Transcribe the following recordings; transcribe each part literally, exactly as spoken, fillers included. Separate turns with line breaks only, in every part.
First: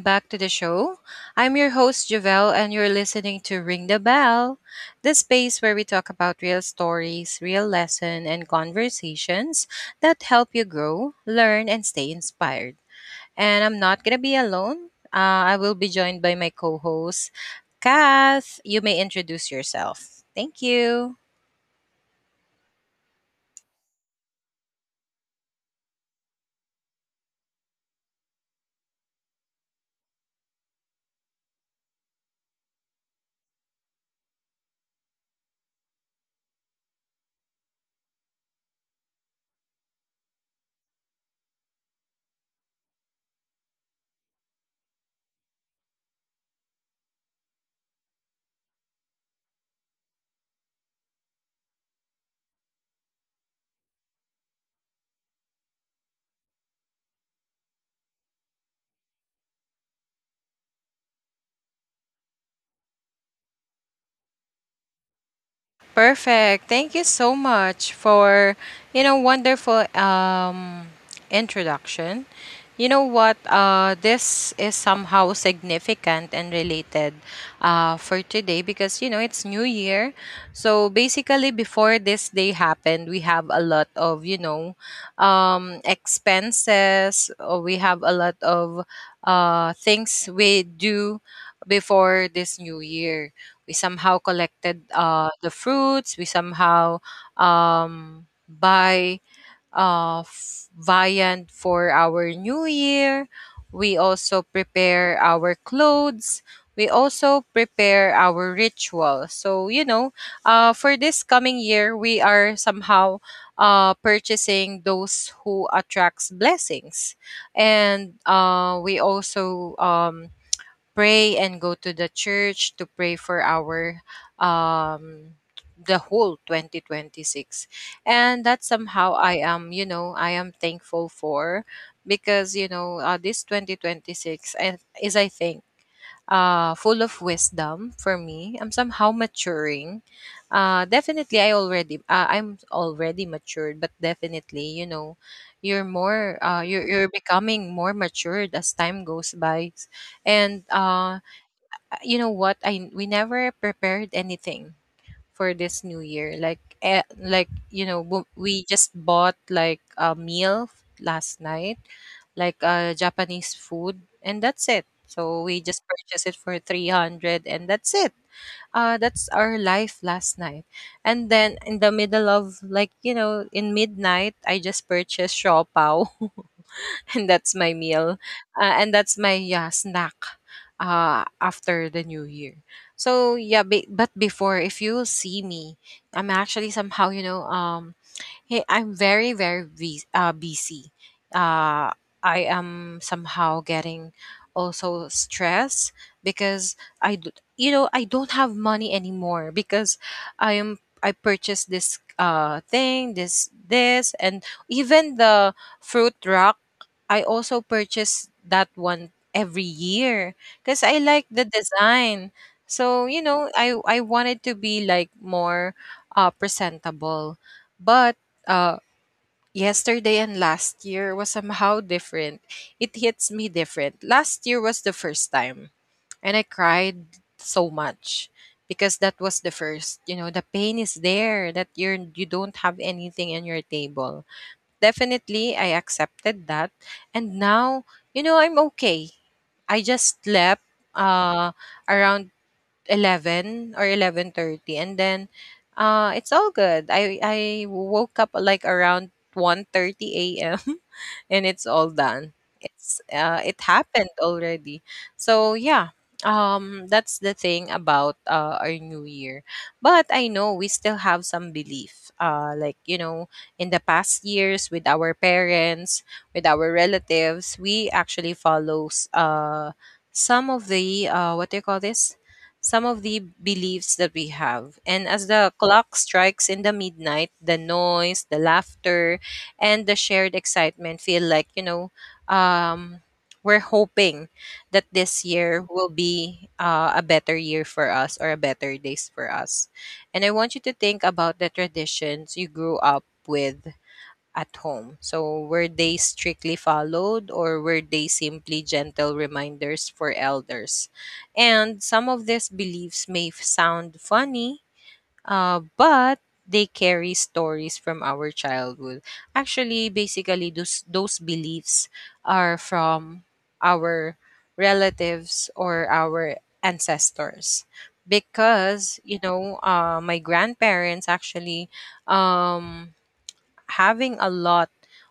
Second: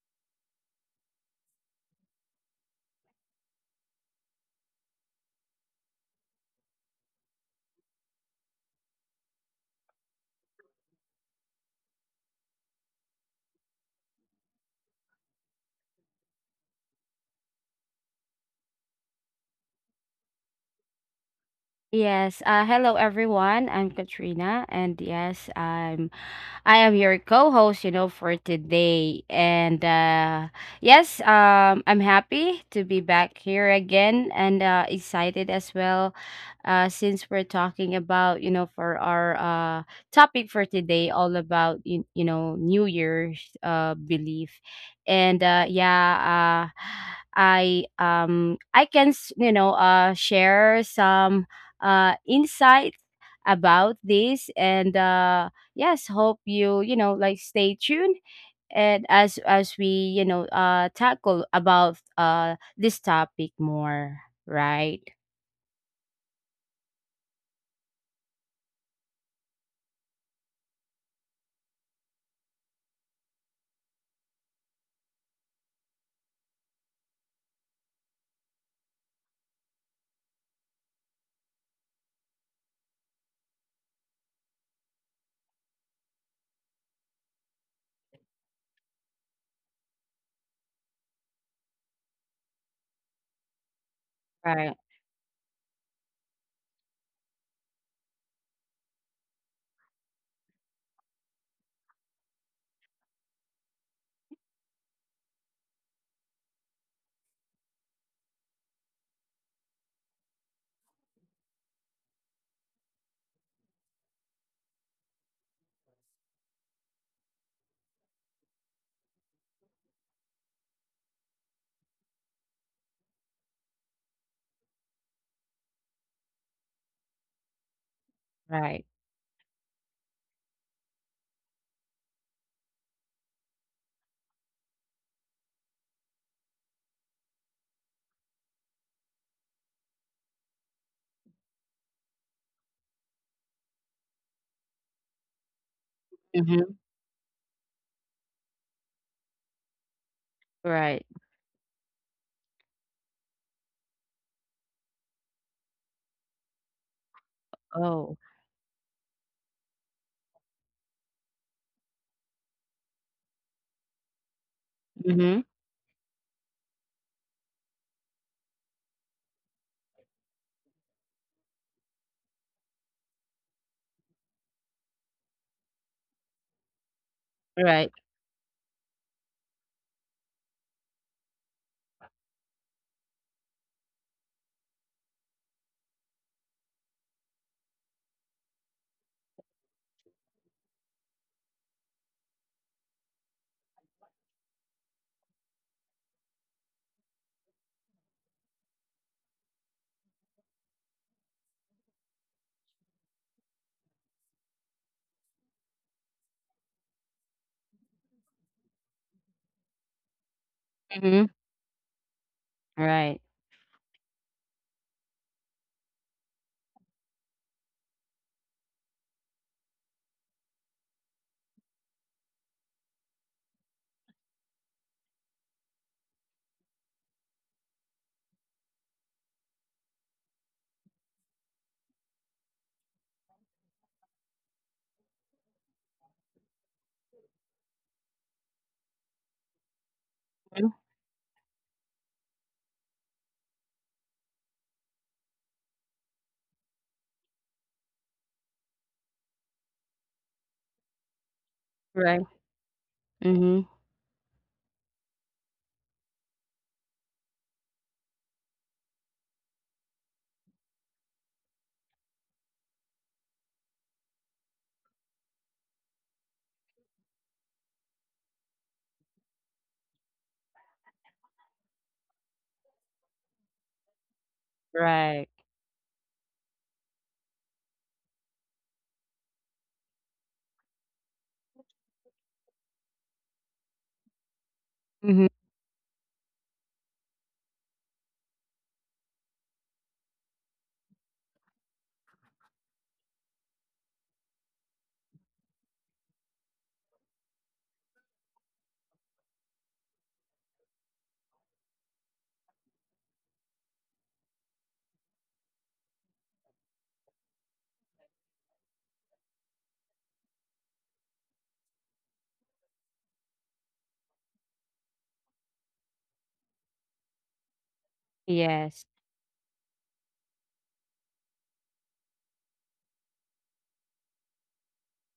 back to the show. I'm your host Javelle and you're listening to Ring the Bell, the space where we talk about real stories, real lesson and conversations that help you grow, learn and stay inspired. And I'm not going to be alone. Uh, I will be joined by my co-host Kath. You may introduce yourself. Thank you.
Yes. Uh, hello, everyone. I'm Katrina, and yes, I'm I am your co-host, you know, for today. And uh Yes, um I'm happy to be back here again and uh excited as well, uh since we're talking about, you know, for our uh topic for today, all about you, you know, New Year's uh belief. And uh Yeah, uh I um I can, s- you know, uh share some uh insight about this, and uh yes, hope you you know like stay tuned, and as as we you know uh tackle about uh this topic more. Right.
Perfect. Thank you so much for, you know, wonderful um introduction. You know what? Uh, this is somehow significant and related uh, for today because, you know, it's New Year. So basically, before this day happened, we have a lot of, you know, um, expenses, or we have a lot of uh, things we do before this New Year. We somehow
Right.
collected uh, the fruits. We somehow um, buy uh, f- viand for our new year. We also prepare our clothes. We also prepare our ritual. So, you know, uh, for this coming year, we are somehow uh, purchasing those who attracts blessings. And uh, we also um, pray and go to the church to pray for our um the whole twenty twenty-six, and that
Right.
somehow i am you know i am thankful for because you know uh, this twenty twenty-six and is I think uh, full of wisdom for me. I'm somehow maturing. Uh, definitely, I already uh, I'm already matured, but definitely, you know, you're more
Mm-hmm.
uh, you're you're becoming more matured as time goes by. And
Right.
uh, you know what? I We never prepared anything for this new year. Like eh, like you
Oh.
know bu- we just bought like a meal last night, like uh, Japanese food, and that's it.
Mm-hmm.
So we just purchased it for three hundred, and that's it. Uh, that's our life last night. And then in the middle of like you know in midnight, I just purchased shaw pao and that's my
Right.
meal. Uh, and that's my yeah, snack uh, after the new year. So yeah, be- but before, if you see me, I'm actually somehow, you know, um hey, I'm very, very bus- uh, busy. Uh, I am somehow getting also stressed because I, d- you know, I don't have money anymore because I am I purchased this uh thing, this this, and even the fruit rock. I also purchase that one every year because I
Mm-hmm.
like the design. So
Right.
you know, I I wanted to be like more uh presentable, but uh, yesterday and last year was somehow different. It hits me different. Last year was the first time, and I cried so much because that was the first. You know, the pain is there that you're you don't have anything in your table. Definitely, I accepted that, and now you know I'm okay. I just slept uh, around eleven or eleven thirty, and then uh it's all good. I I woke up like around one thirty a m and it's all
Right.
done. It's uh
Mm-hmm.
it happened already. So yeah, um that's the thing about uh, our new year. But I know we still have some belief. Uh like you know, in the past years with our parents, with our relatives, we actually follows uh some of the uh what do you call this, some of the beliefs that we have. And
Right.
as the clock strikes in the midnight, the noise, the laughter, and the shared excitement feel like, you know, um, we're hoping that
Mm-hmm.
this year will be uh, a better year for us or a better days for us. And I want you to think about the traditions you grew up with at home. So, were they strictly followed or were they simply gentle reminders for elders? And some of these beliefs may f- sound funny, uh, but they carry stories from our childhood. Actually, basically, those, those beliefs are from our relatives or our ancestors.
Yes.
Because, you know, uh, my grandparents actually um, having a lot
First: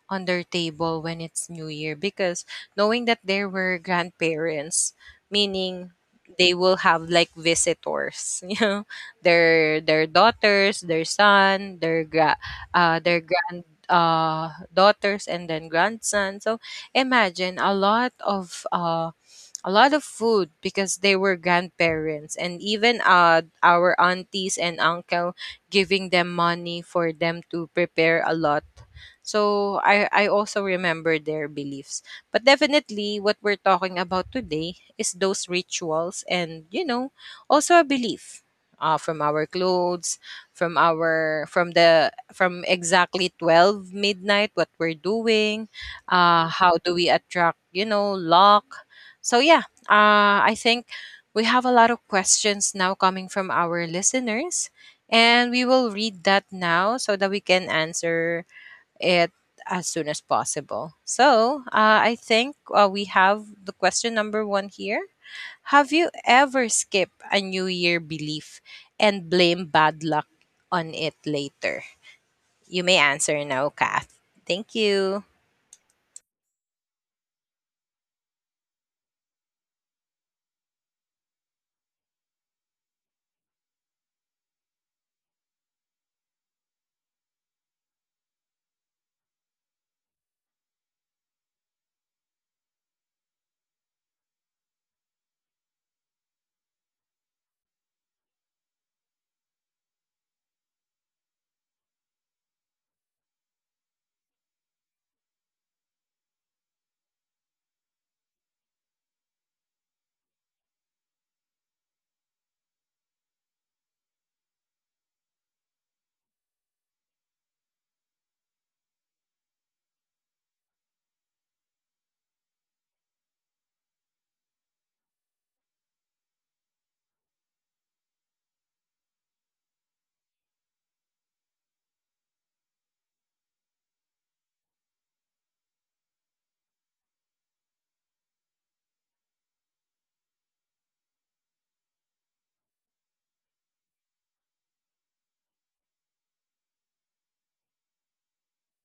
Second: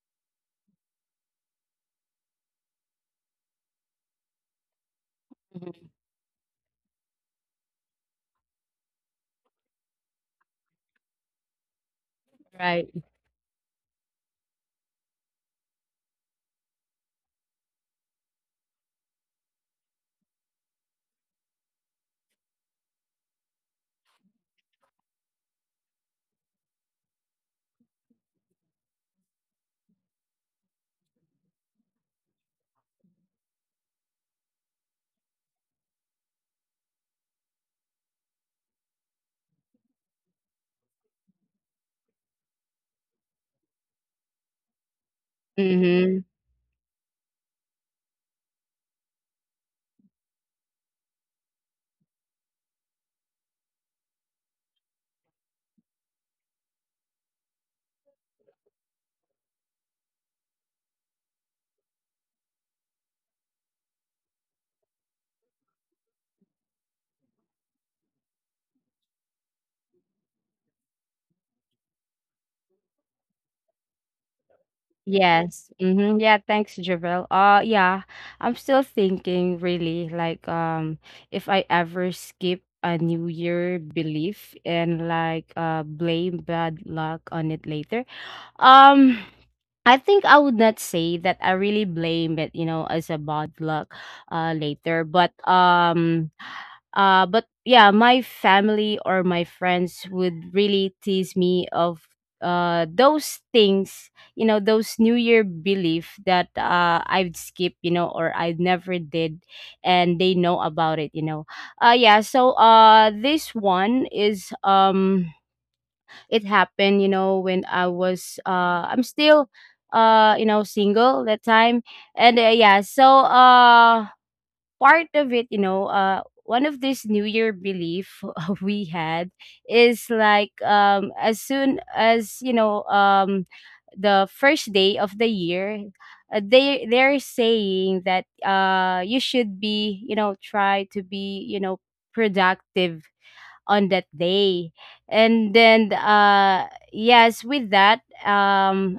on their table when it's New Year because knowing that there were grandparents,
Mm-hmm.
meaning they will have like visitors, you know, their their daughters, their son, their gra-
Right.
uh, their grand uh daughters and then grandson. So imagine a lot of uh a lot of food because they were grandparents and even uh, our aunties and uncle giving them money for them to prepare a lot. So I, I also remember their beliefs, but definitely what we're talking about today is those rituals and you know also a belief uh, from our clothes, from our from the, from exactly twelve midnight, what we're doing,
Mm-hmm.
uh how do we attract you know luck. So yeah, uh, I think we have a lot of questions now coming from our listeners, and we will read that now so that we can answer it as soon as possible. So uh, I think uh, we have the question number one here. Have you ever skipped a New Year belief and blame bad luck on it later? You may answer now, Kath. Thank you.
Yes. Mm-hmm. Yeah, thanks, Javel. Uh yeah, I'm still thinking really, like, um if I ever skip a New Year belief and, like, uh blame bad luck on it later. Um, I think I would not say that I really blame it, you know, as a bad luck uh later. But um uh but yeah, my family or my friends would really tease me of uh those things, you know, those New Year belief that uh I'd skip, you know, or I never did, and they know about it, you know. Uh yeah, so uh this one is, um it happened, you know, when I was uh I'm still uh you know, single that time. And uh, Yeah, so uh part of it, you know, uh one of this new year belief we had is like, um as soon as, you know, um the first day of the year, uh, they they're saying that uh you should be, you know, try to be, you know, productive on that day. And then uh yes, with that, um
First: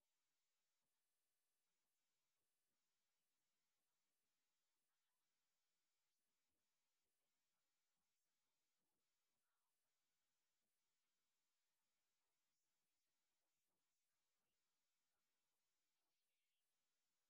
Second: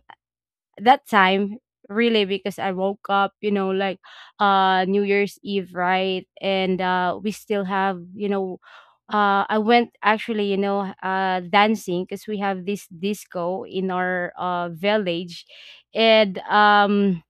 that time, really, because I woke up, you know, like uh new year's eve, right? And uh we still have, you know, uh I went, actually, you know, uh dancing, because we have this disco in our uh village. And um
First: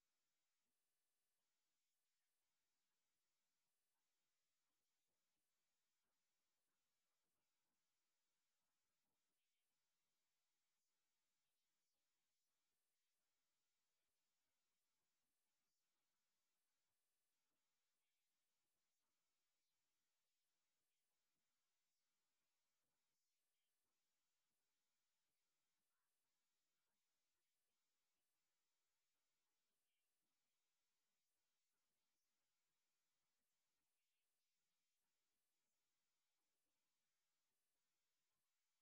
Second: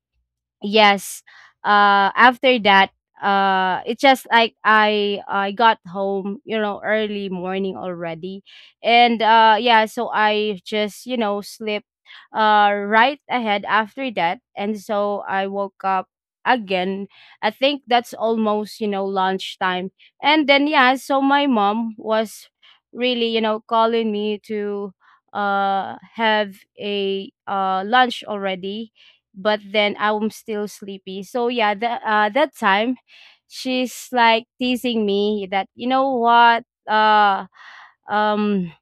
Yes, uh after that, uh it's just like I i got home, you know, early morning already. And uh yeah, so I just, you know, slept uh right ahead after that. And so I woke up again, I think that's almost, you know, lunchtime. And then yeah, so my mom was really, you know, calling me to uh have a uh lunch already, but then I'm still sleepy. So yeah, the, uh, that time she's like teasing me that, you know what, uh um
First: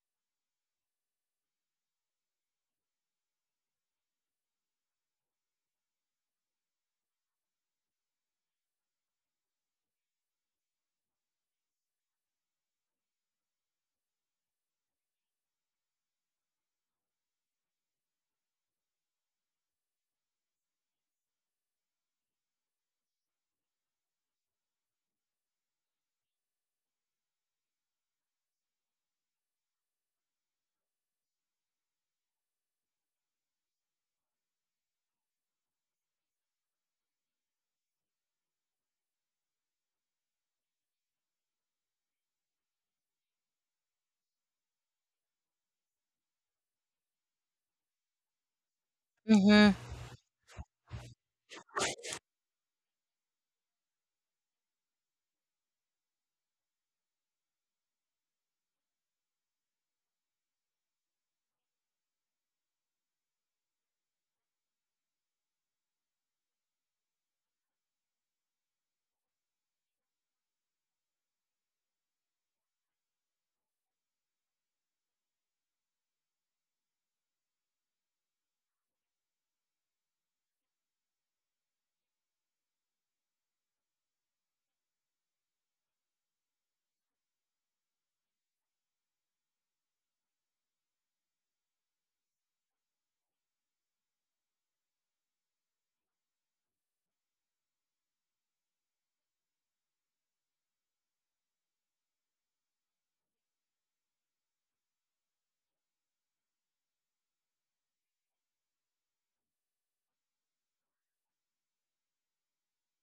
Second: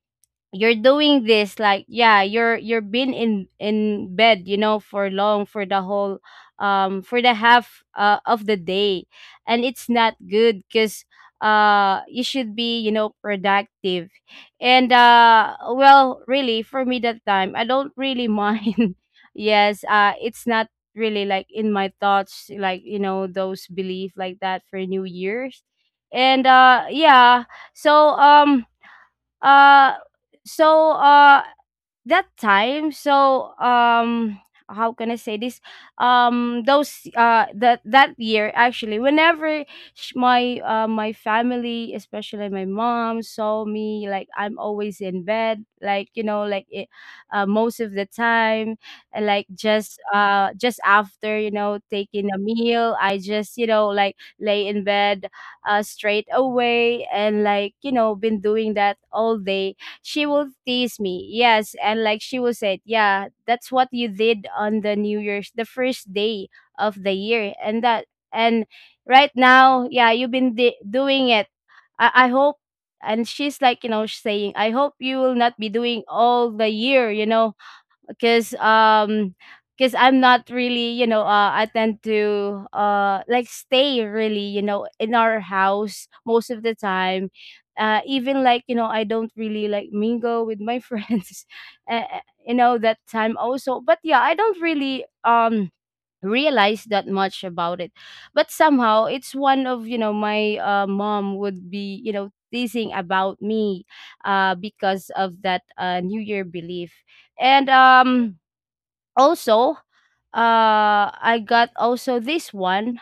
you're doing this, like, yeah, you're you're been in in bed, you know, for long, for the whole um for the half, uh, of the day. And it's not good because uh you should be, you know, productive. And uh well, really, for me, that time, I don't really mind. Yes, uh it's not really, like, in my thoughts, like, you know, those belief like that for new year's. And uh yeah, so um uh, so uh, that time, so, um how can I say this, um those uh that that year, actually, whenever sh- my uh my family, especially my mom, saw me like I'm always in bed, like, you know, like it, uh, most of the time, and, like,
Mm-hmm.
just uh just after, you know, taking a meal, I just, you know, like lay in bed uh straight away, and, like, you know, been doing that all day, she will tease me. Yes, and like she will say, "Yeah, that's what you did on the New Year's, the first day of the year." And that, and right now, yeah, you've been di- doing it. I I hope, and she's like, you know, saying, "I hope you will not be doing all the year, you know." Because um because I'm not really, you know, uh, I tend to uh like stay really, you know, in our house most of the time, uh even, like, you know, I don't really like mingle with my friends, uh, uh, you know, that time also. But yeah, I don't really um realize that much about it. But somehow, it's one of, you know, my uh, mom would be, you know, teasing about me, uh, because of that uh, new year belief. And um also, uh I got also this one,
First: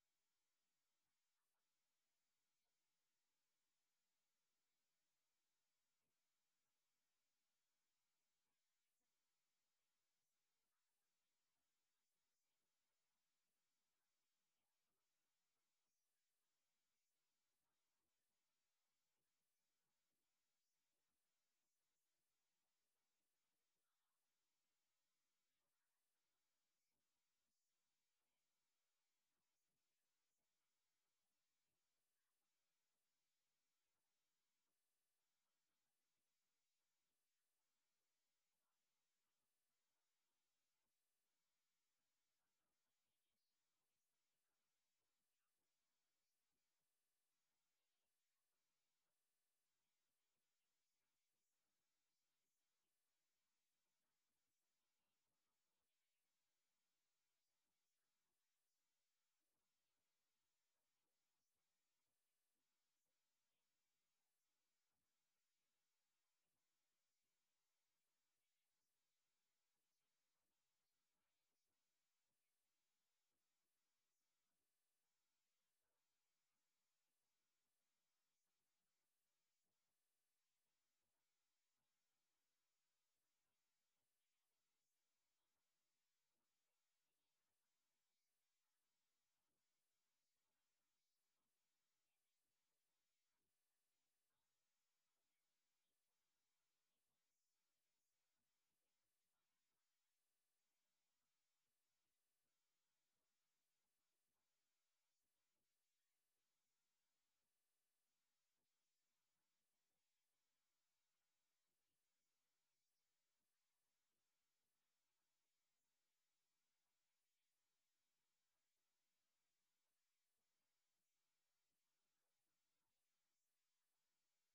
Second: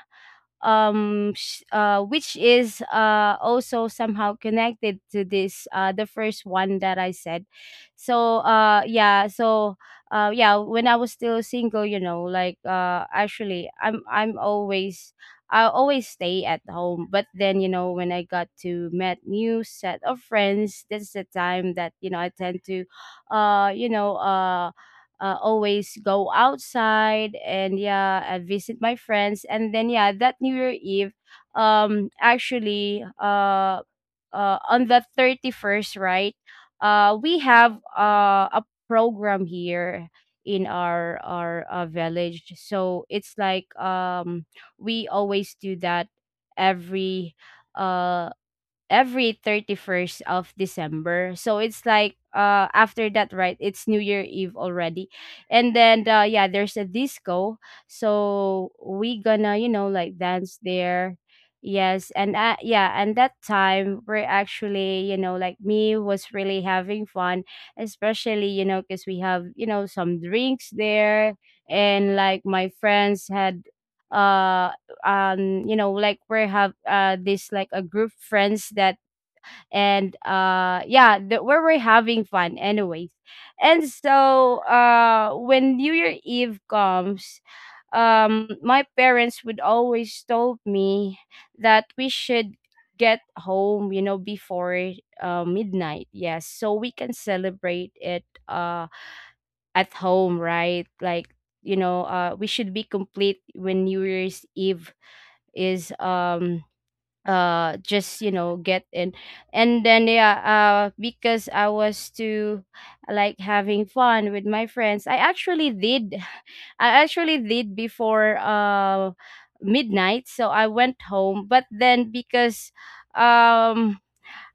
um sh- uh which is uh also somehow connected to this, uh the first one that I said. So uh yeah, so uh yeah, when I was still single, you know, like, uh actually, i'm i'm always, I always stay at home. But then, you know, when I got to met new set of friends, this is the time that, you know, I tend to uh you know uh uh, always go outside. And yeah, I visit my friends. And then yeah, that new year eve, um actually, uh, uh on the thirty-first, right? Uh we have uh, a program here in our our uh, village. So it's like, um we always do that every uh every thirty-first of December. So it's like, uh after that, right, it's new year eve already. And then uh yeah, there's a disco, so we gonna, you know, like, dance there. Yes. And uh, yeah, and that time we're actually, you know, like me, was really having fun, especially, you know, because we have, you know, some drinks there. And like my friends had, uh um you know, like we have uh this like a group friends that. And uh yeah, the, where we're having fun anyways. And so uh when new year eve comes, um my parents would always told me that we should get home, you know, before uh, midnight. Yes, so we can celebrate it uh at home, right? Like, you know, uh we should be complete when new year's eve is, um uh just, you know, get in. And then yeah, uh because I was too, like, having fun with my friends, i actually did I actually did before uh midnight, so I went home. But then, because um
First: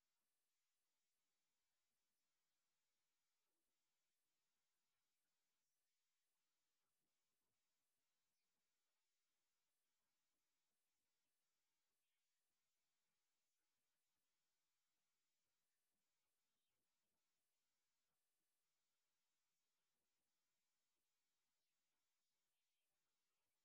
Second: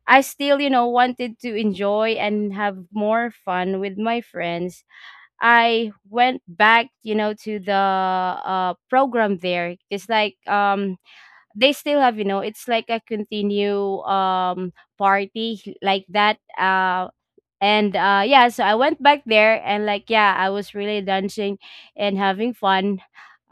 I still, you know, wanted to enjoy and have more fun with my friends, I went back, you know, to the uh program there. It's like, um they still have, you know, it's like a continue, um party, h- like that. Uh and uh Yeah, so I went back there and, like, yeah, I was really dancing and having fun.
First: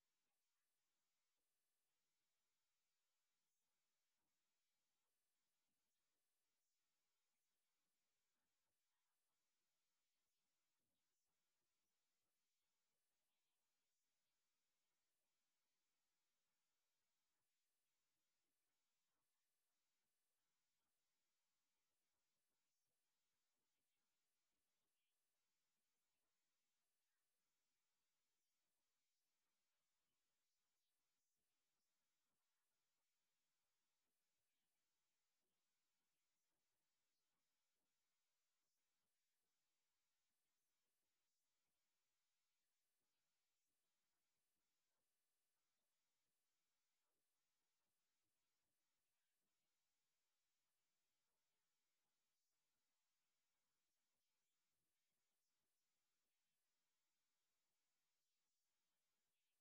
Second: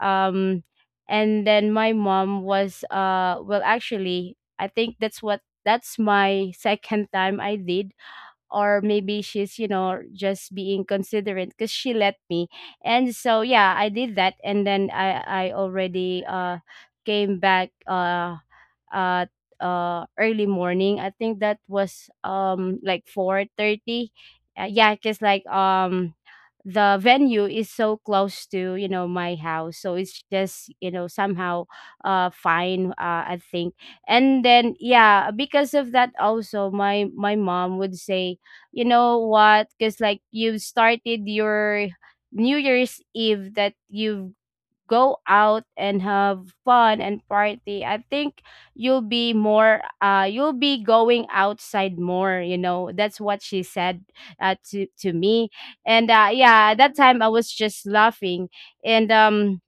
um and then my mom was, uh well, actually, I think that's what, that's my second time I did, or maybe she's, you know, just being considerate, because she let me. And so yeah, I did that. And then i i already uh came back, uh uh uh early morning, I think that was, um like, four thirty. Uh, yeah, because, like, um the venue is so close to, you know, my house, so it's just, you know, somehow uh fine, uh, I think. And then yeah, because of that also, my my mom would say, you know what, because, like, you started your new year's eve that you've go out and have fun and party, I think you'll be more uh you'll be going outside more, you know, that's what she said, uh, to to me. And uh yeah, at that time, I was just laughing. And um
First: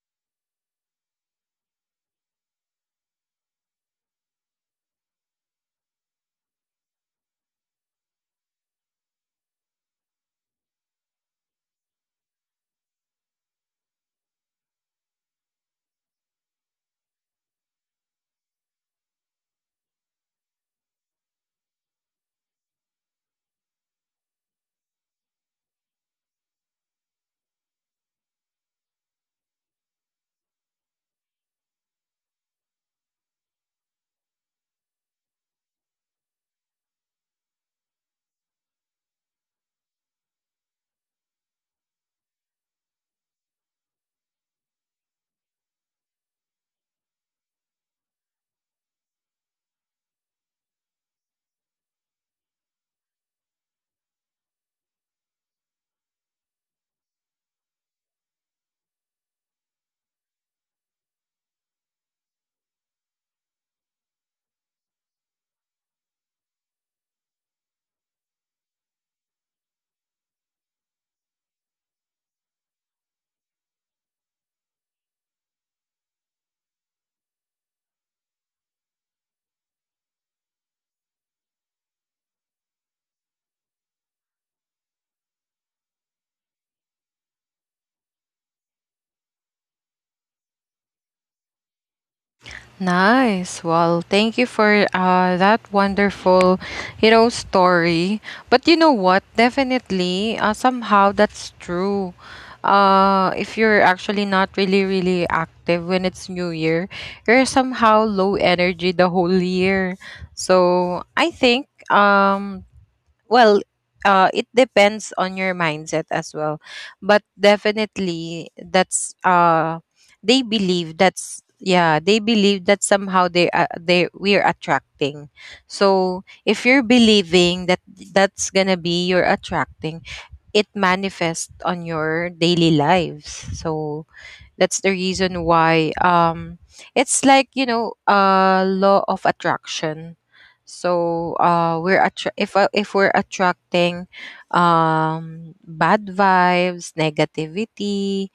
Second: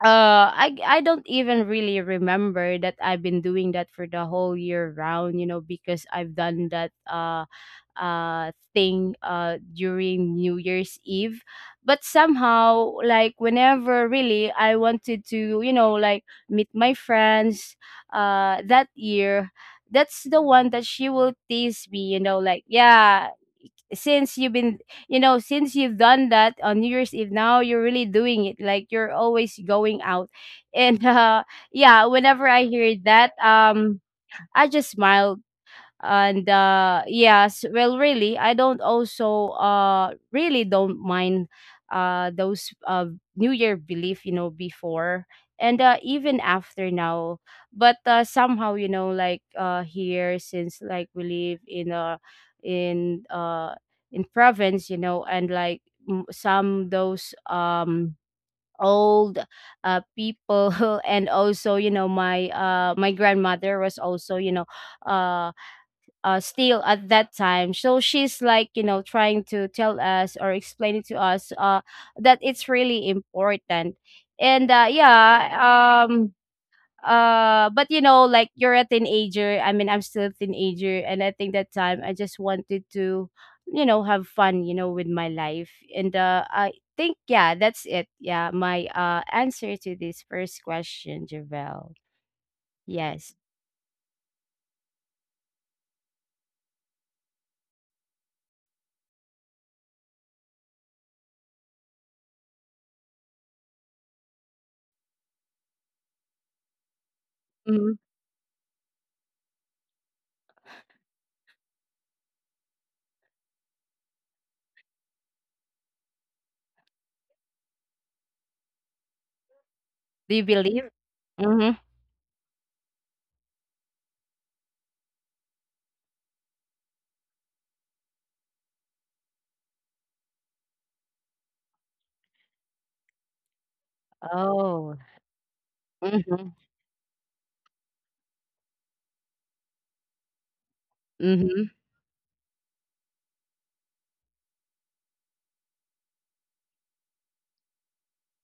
uh I I don't even really remember that I've been doing that for the whole year round, you know, because I've done that uh uh thing uh during New Year's Eve. But somehow, like, whenever really I wanted to, you know, like, meet my friends uh that year, that's the one that she will tease me, you know, like, yeah, since you've been, you know, since you've done that on new year's eve, now you're really doing it, like, you're always going out. And uh yeah, whenever I hear that, um I just smile. And uh yes, well, really, I don't also uh really don't mind uh those uh new year belief, you know, before, and uh even after now. But uh somehow, you know, like, uh here, since, like, we live in uh in uh in province, you know, and, like, m- some those um old uh people and also, you know, my uh my grandmother was also, you know, uh uh, still at that time. So she's like, you know, trying to tell us or explain it to us, uh, that it's really important. And uh, yeah, um, uh, but you know, like, you're a teenager, I mean, I'm still a teenager, and I think that time I just wanted to, you know, have fun, you know, with my life. And uh, I think, yeah, that's it. Yeah, my uh answer to this first question, Javel. Yes.
Nice. Well, thank you for uh, that wonderful, you know, story. But you know what? Definitely, uh, somehow that's true. Uh, if you're actually not really, really active when it's New Year, you're somehow
Mhm.
low energy the whole year. So I think um, well, uh, it depends on your mindset as well. But definitely, that's uh,
Do
they
you believe?
believe that's
Mm-hmm.
yeah, they believe that somehow they uh, they we are attracting. So if you're believing that that's gonna be you're attracting, it manifests on your daily lives. So that's
Oh.
the reason why um it's like, you know, uh law of attraction. So
Mhm.
uh we're attra- if uh, if we're attracting um bad vibes, negativity,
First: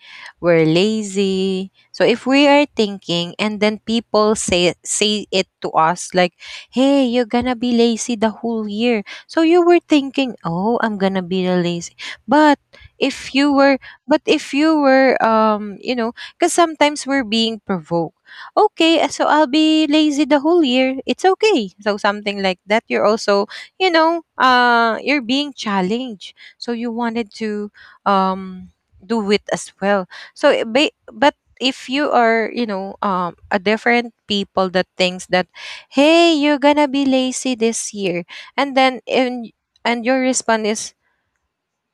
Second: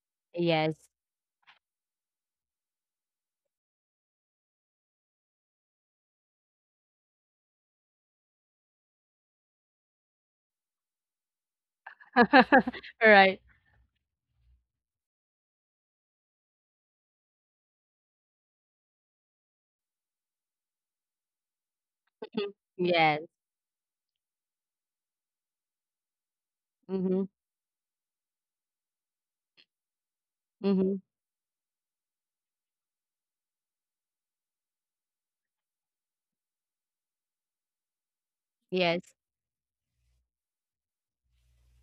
we're
Yes.
lazy. So if we are thinking and then people say say it to us like, "Hey, you're going to be lazy the whole year." So you were thinking, "Oh, I'm going to be lazy." But if
Right.
you were but if you were um you know because sometimes we're being provoked. Okay, uh, so I'll be lazy the whole year. It's okay. So something
Mhm.
like that. You're
Yes.
also, you know, uh, you're being challenged. So you
Mhm.
wanted to um do it as well. So it ba-
Mhm.
but if you are, you know, um, a different people that thinks that, hey, you're gonna be lazy this year, and then
Yes.
and and your response is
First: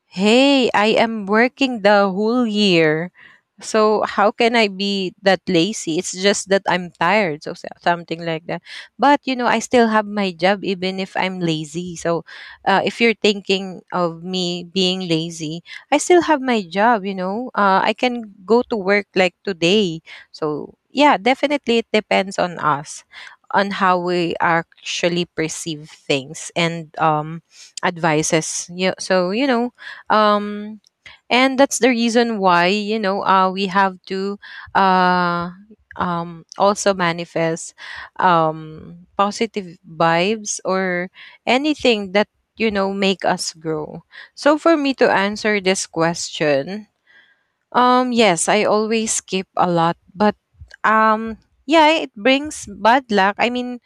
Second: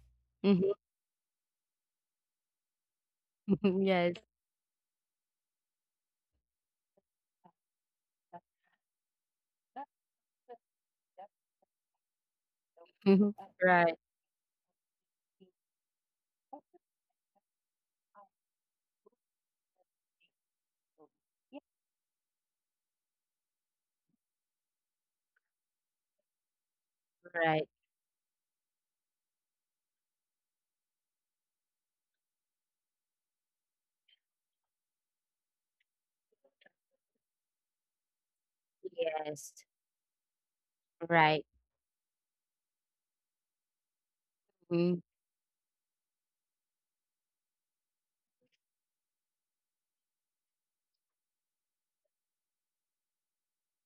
hey,
Mhm.
I am working the whole year. So
Yes.
how can I be that lazy? It's just that I'm tired. So so- something like that. But you know, I still have my job even if I'm lazy. So uh, if
Mhm.
you're
Right.
thinking of me being lazy, I still have my job, you know. Uh, I can go to work like today. So yeah, definitely it depends on us on how we actually perceive things and um
Right.
advices. Yeah, so you know, um and that's the reason why you know uh we have to uh um also manifest um
Yes.
positive vibes or
Right.
anything that you know make us grow. So for me
Mhm.
to answer this question, um yes I always skip a lot, but um yeah it brings bad luck. I mean,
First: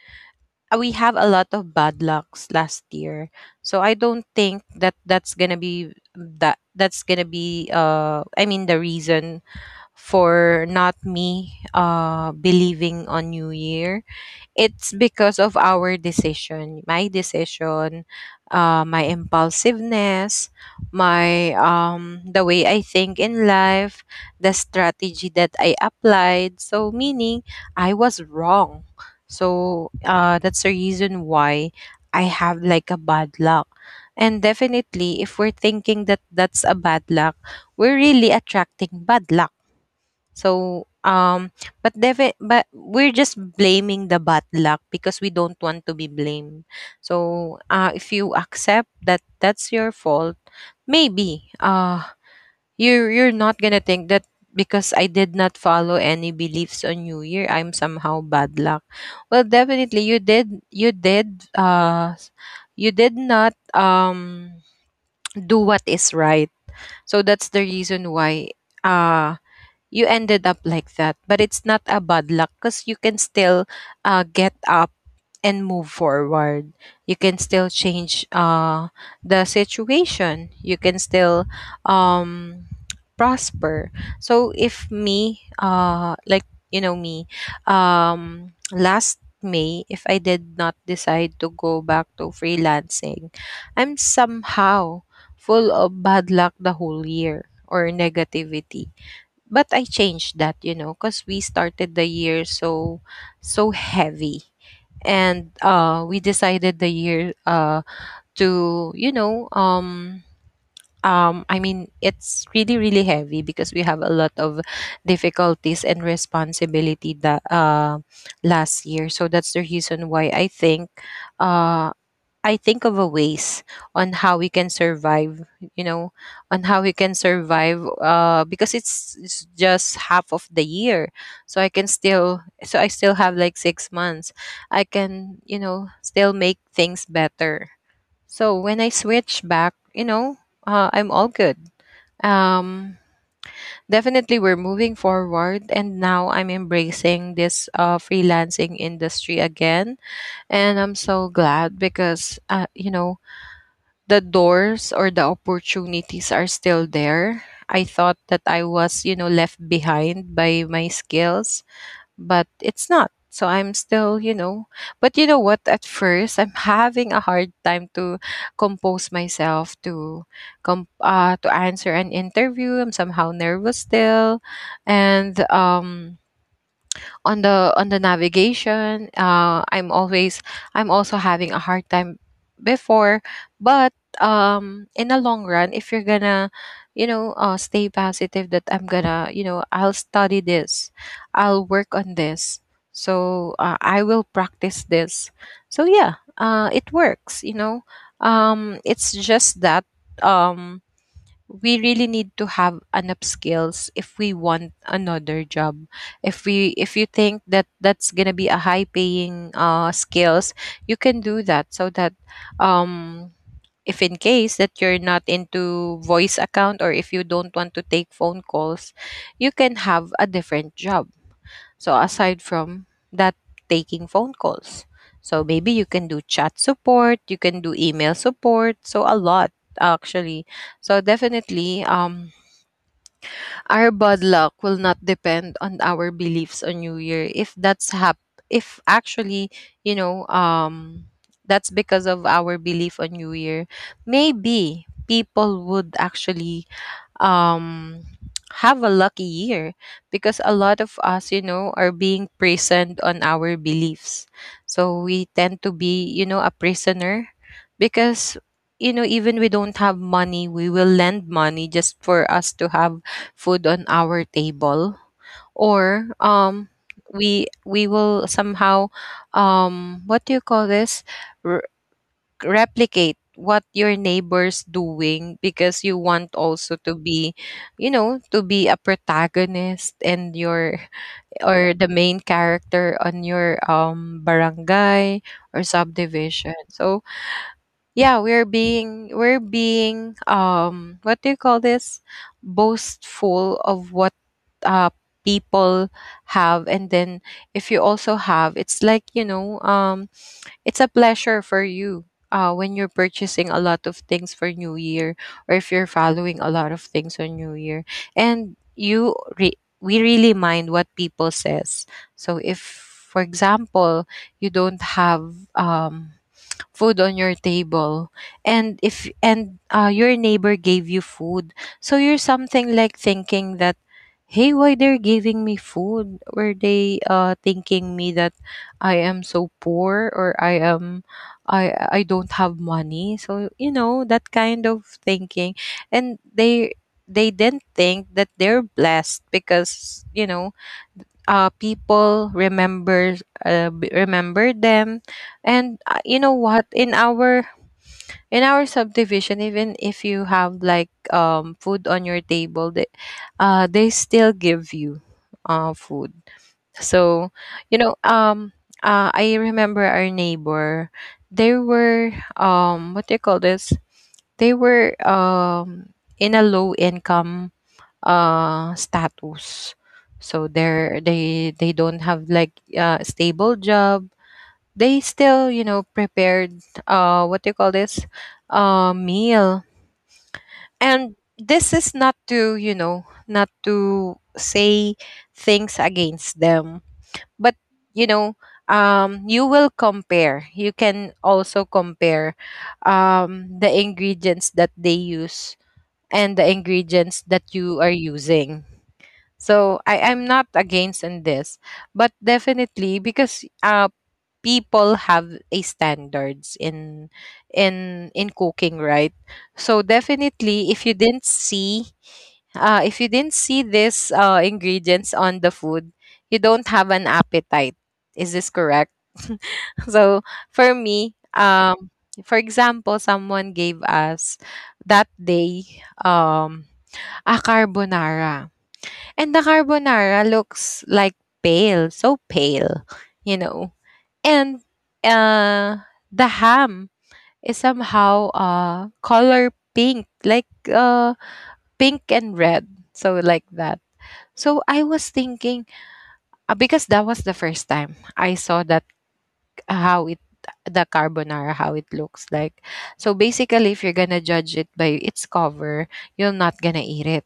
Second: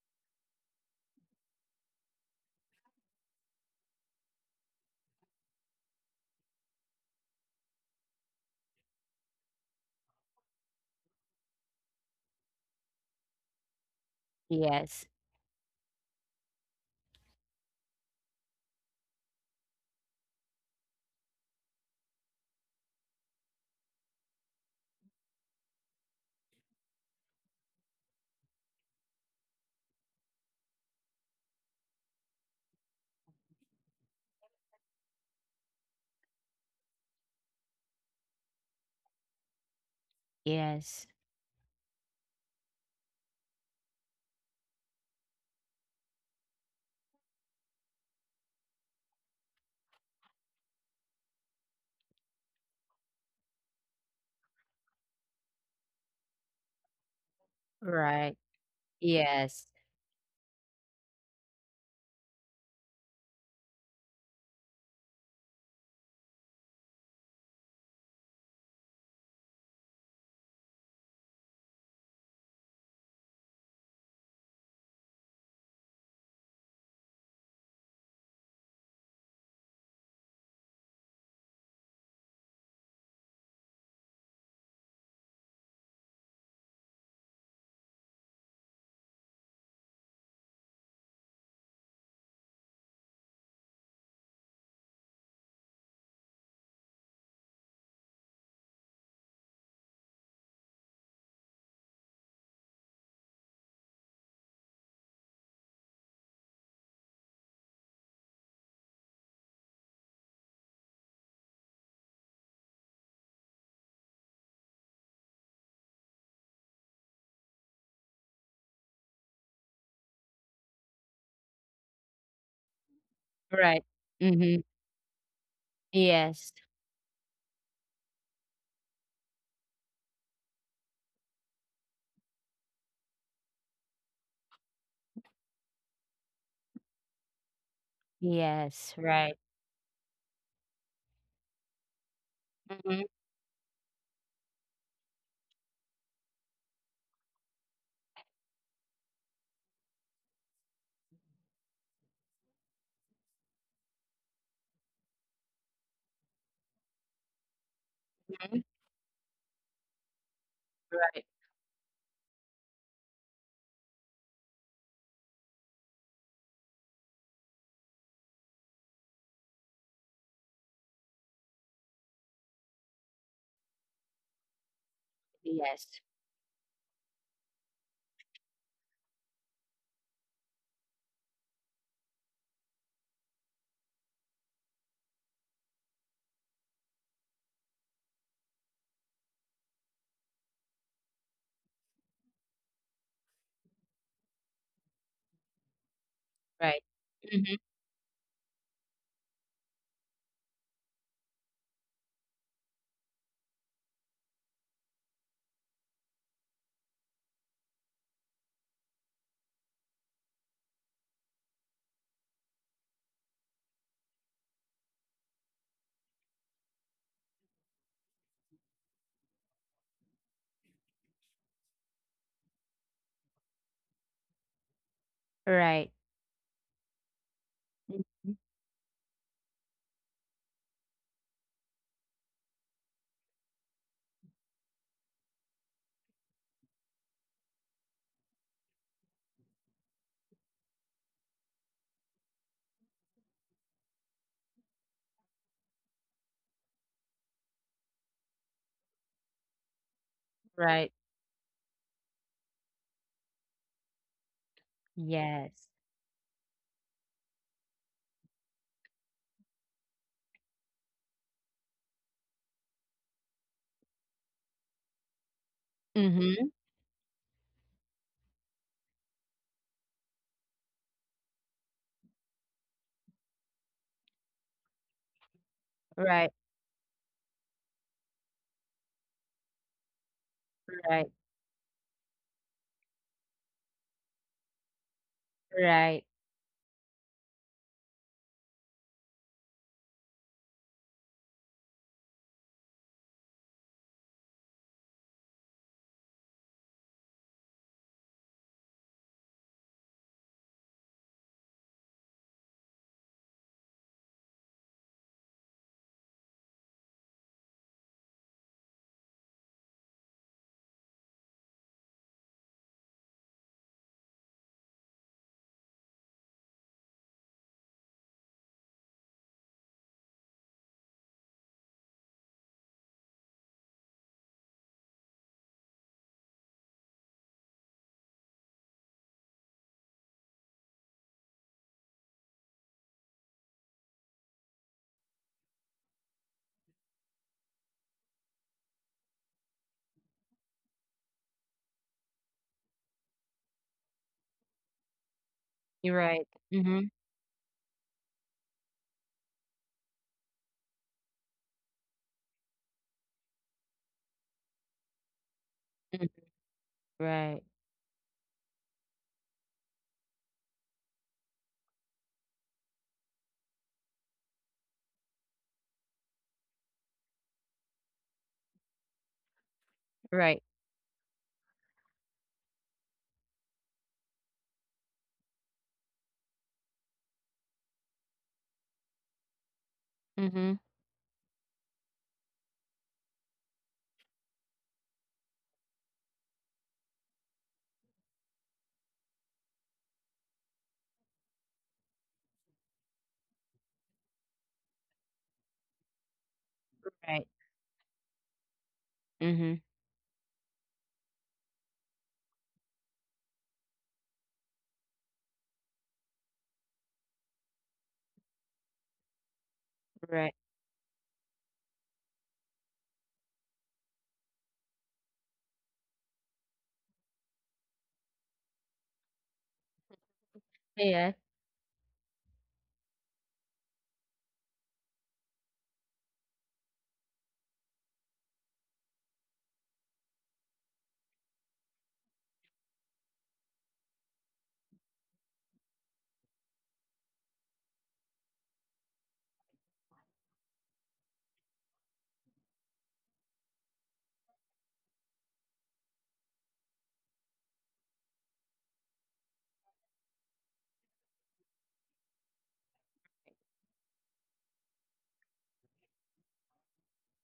uh, we have a lot of bad lucks last year. So I don't think that that's going to be that that's going to be uh I mean the reason for not me uh believing on new year, it's
Yes.
because of our decision, my decision, uh, my impulsiveness, my um, the way I think in life, the strategy that I applied. So meaning I was wrong. So uh, that's the reason why I have like a bad luck. And definitely, if we're thinking that that's a bad luck, we're really attracting bad luck, so,
Yes.
um, but defi- but we're just blaming the bad luck because we don't want to be blamed. So, uh, if you accept that that's your fault, maybe uh, you're you're not gonna think that because I did not follow any beliefs on New Year, I'm somehow
Right.
bad luck. Well,
Yes.
definitely you did you did uh you did not um do what is right. So that's the reason why uh you ended up like that. But it's not a bad luck because you can still uh, get up and move forward. You can still change uh, the situation. You can still um, prosper. So if me, uh, like, you know me, um, last May, if I did not decide to go back to freelancing, I'm somehow full of bad luck the whole year or negativity, but I changed that, you know, because we started the year so so heavy, and uh, we decided the year uh, to you know um um I mean it's really really heavy because we have a lot of difficulties and responsibility that uh last year. So that's the reason why I think uh I think of a ways
Right.
on how we
Mhm.
can survive, you know,
Yes.
on how we can survive uh because it's, it's just half of the year. So I can still so I still have like six months. I can, you know, still make things better. So when
Yes.
I
Right.
switch back, you know, uh, I'm all good.
Mhm.
Um Definitely we're moving forward, and now I'm embracing this uh freelancing industry again, and I'm so glad because uh, you know, the doors or the opportunities are still there. I thought that
Mhm.
I was, you know, left behind by my
Right.
skills, but it's not. So I'm still, you know, but you know what? At first, I'm having a hard time to compose myself to com- uh, to answer an interview. I'm somehow nervous still, and
Yes.
um, on the on the navigation, uh I'm always i'm also having a hard time before, but um in the long run, if you're gonna, you know, uh stay positive that I'm gonna, you know, I'll study this, I'll work on this, so uh, I will practice this. So yeah,
Right.
uh it works,
Mhm.
you know. Um it's just that, um we really need to have enough skills if we want another job. If we, if you think that that's going to be a high paying uh skills, you can do that, so that, um if in case that you're not into voice account, or if you don't want to take phone calls, you can have a different job. So aside from that, taking phone calls. So maybe
Right.
you can do chat support, you can do email
Mhm.
support. So a lot, actually. So definitely, um, our bad luck will not depend on our beliefs on New Year. If that's hap, if actually, you know, um, that's because of our belief on New Year. Maybe people would actually um have a lucky year, because a lot
Right.
of us, you know, are being prisoned on our beliefs. So we tend
Yes.
to be, you know, a prisoner, because, you know, even we don't have money, we will lend money just for us to have food on our table, or
Mhm.
um we we will somehow, um what do you call this, replicate what your neighbor's doing, because you
Right.
want also to be, you know, to be a protagonist and your,
Right.
or the main character on your um barangay or
Right.
subdivision. So yeah, we're being, we're being um what do you call this, boastful of what uh people have. And then if you also have, it's like, you know, um it's a pleasure for you uh, when you're purchasing a lot of things for New Year, or if you're following a lot of things on New Year. And you re- we really mind what people says. So if, for example, you don't have um food on your table, and if and uh, your neighbor gave you food, so you're something like thinking that, hey, why they're giving me food? Were they uh thinking me that I am so poor, or I am, i i don't have money? So you know, that kind of thinking. And they they didn't think that they're blessed, because, you know, uh, people remember, uh, b- remember them.
You're
And uh,
right.
you know what,
Mhm,
in our in our subdivision, even if you have like um food on your table, they, uh they still give you uh
mm,
food.
right,
So, you know, um uh, I remember our neighbor. They were, um what do you call this, they were, um in a low income uh, status.
right.
So they're, they they don't have like uh stable job. They still, you know, prepared, uh what do you call this, uh meal.
Mhm,
And this is not to, you know, not to say things against them, but, you know, um you will compare, you can also compare um the ingredients that they use and the
right.
ingredients that you are using.
Mhm,
So I, I'm not against in this, but definitely because uh people have a standards in in in cooking, right? So
right.
definitely if you didn't see, uh if you didn't see this uh ingredients on the food, you don't have an appetite. Is this correct? So for
Yeah.
me, um for example, someone gave us that day um a carbonara, and the carbonara looks like pale, so pale, you know. And uh the ham is somehow uh color pink, like uh pink and red. So like that. So I was thinking, uh, because that was the first time I saw that, how it, the carbonara how it looks like. So basically if you're going to judge it by its cover, you're not going to eat it,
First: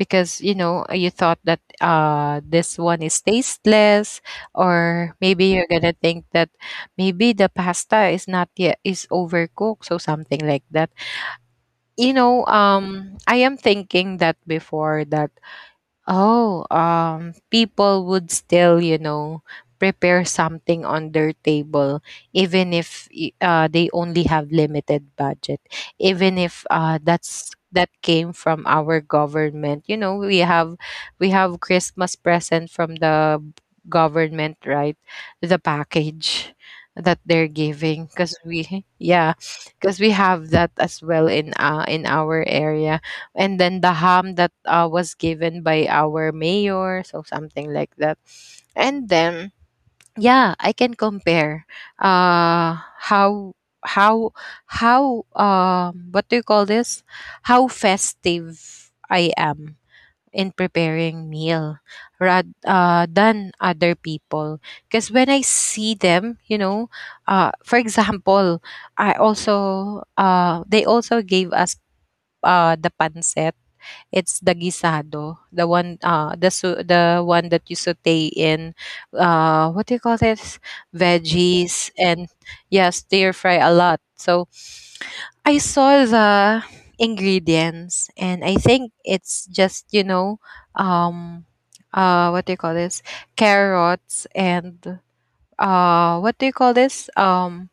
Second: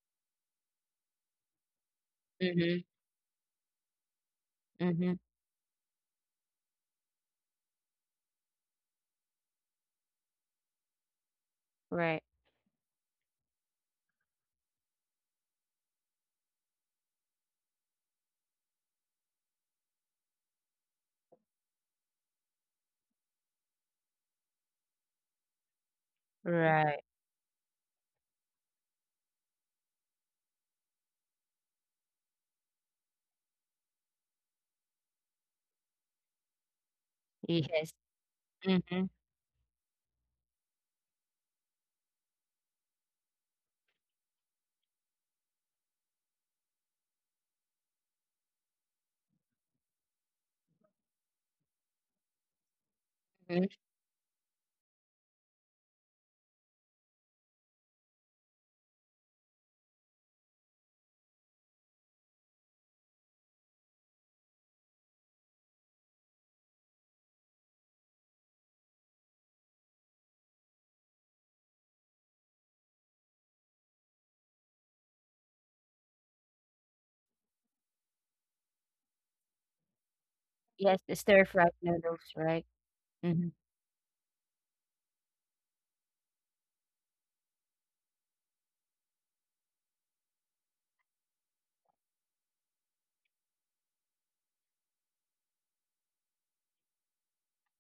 because you know, you thought that uh this
Mhm,
one is tasteless, or
mhm,
maybe you're gonna think that maybe the pasta is not yet, is overcooked, so something like that.
right,
You know, um I am thinking that before that. Oh, um, people would still, you know, prepare something on their table, even if y- uh, they only have limited budget. Even if
right.
uh, that's, that came from our government. You know, we have, we have Christmas present from the government, right? The package that they're
Yes.
giving, because we
Mhm,
yeah, because we have that as well in uh in our area. And then the ham that uh, was given by our mayor, so something like that. And then, yeah, I can compare uh how
mhm.
how how, um what do you call this, how festive I am in preparing meal, rather uh, than other people. Because when I see them, you know, uh, for example, I also uh, they also gave us uh, the pancit. It's the guisado, the one, uh, the su the one that you sauté in, uh, what do you call this?
Yes, the stir-fried
Veggies,
noodles,
and
right?
yeah, stir
Mhm,
fry a lot. So I saw the ingredients, and I think it's just, you know, um, uh, what do you call this? Carrots and, uh, what do you call this? Um,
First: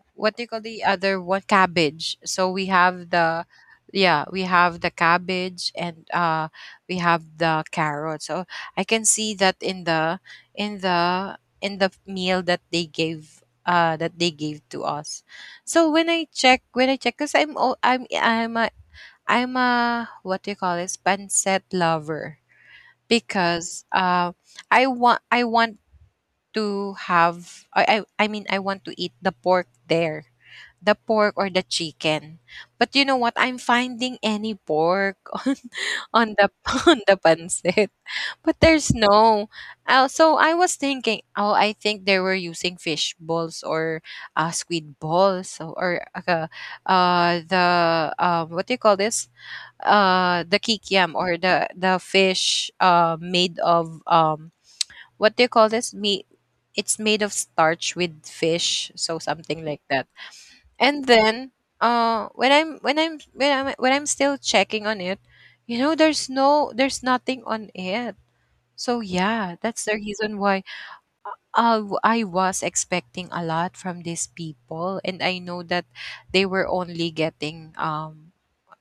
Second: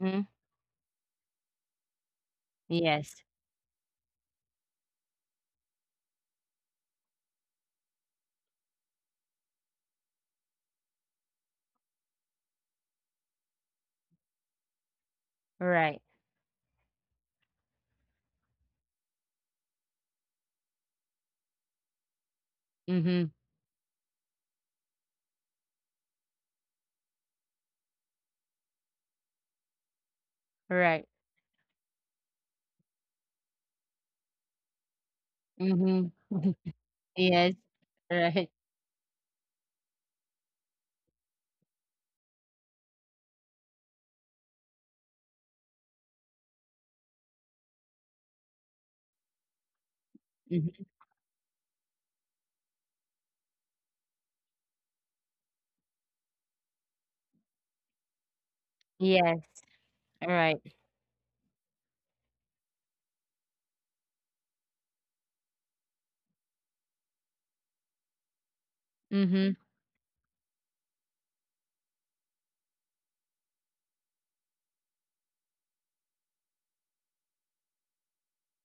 mhm.
what do you call the other one, cabbage? So we have
Yes,
the, yeah, we have the cabbage, and uh we have the carrot. So I can see that in the, in the in the meal that they gave, uh that they gave to us. So when
right.
I check, when i check because i'm al- i'm i'm a, I'm a, what do you call this, pancet lover,
Mhm,
because uh i want I want to have I, I i mean I want to eat the pork there, the
right.
pork or the chicken. But you know what? I'm finding any pork
Mhm,
on the
mhm.
on the
Yes,
pancit. But
right.
there's no. Uh, so I was thinking, oh, I think they were using fish balls, or uh, squid balls, or, or uh, uh, the uh, what do you call this? Uh, the
Mhm.
kikiam, or the the fish uh, made of, um what do you call this? Me, it's made of starch with fish, so
Yes,
something like that.
right.
And then, uh when i'm when i'm when i'm when I'm still checking on it, you know, there's no, there's nothing on it. So yeah,
Mhm,
that's the reason why, uh, w- I was expecting a lot from these people, and I know that they were only getting, um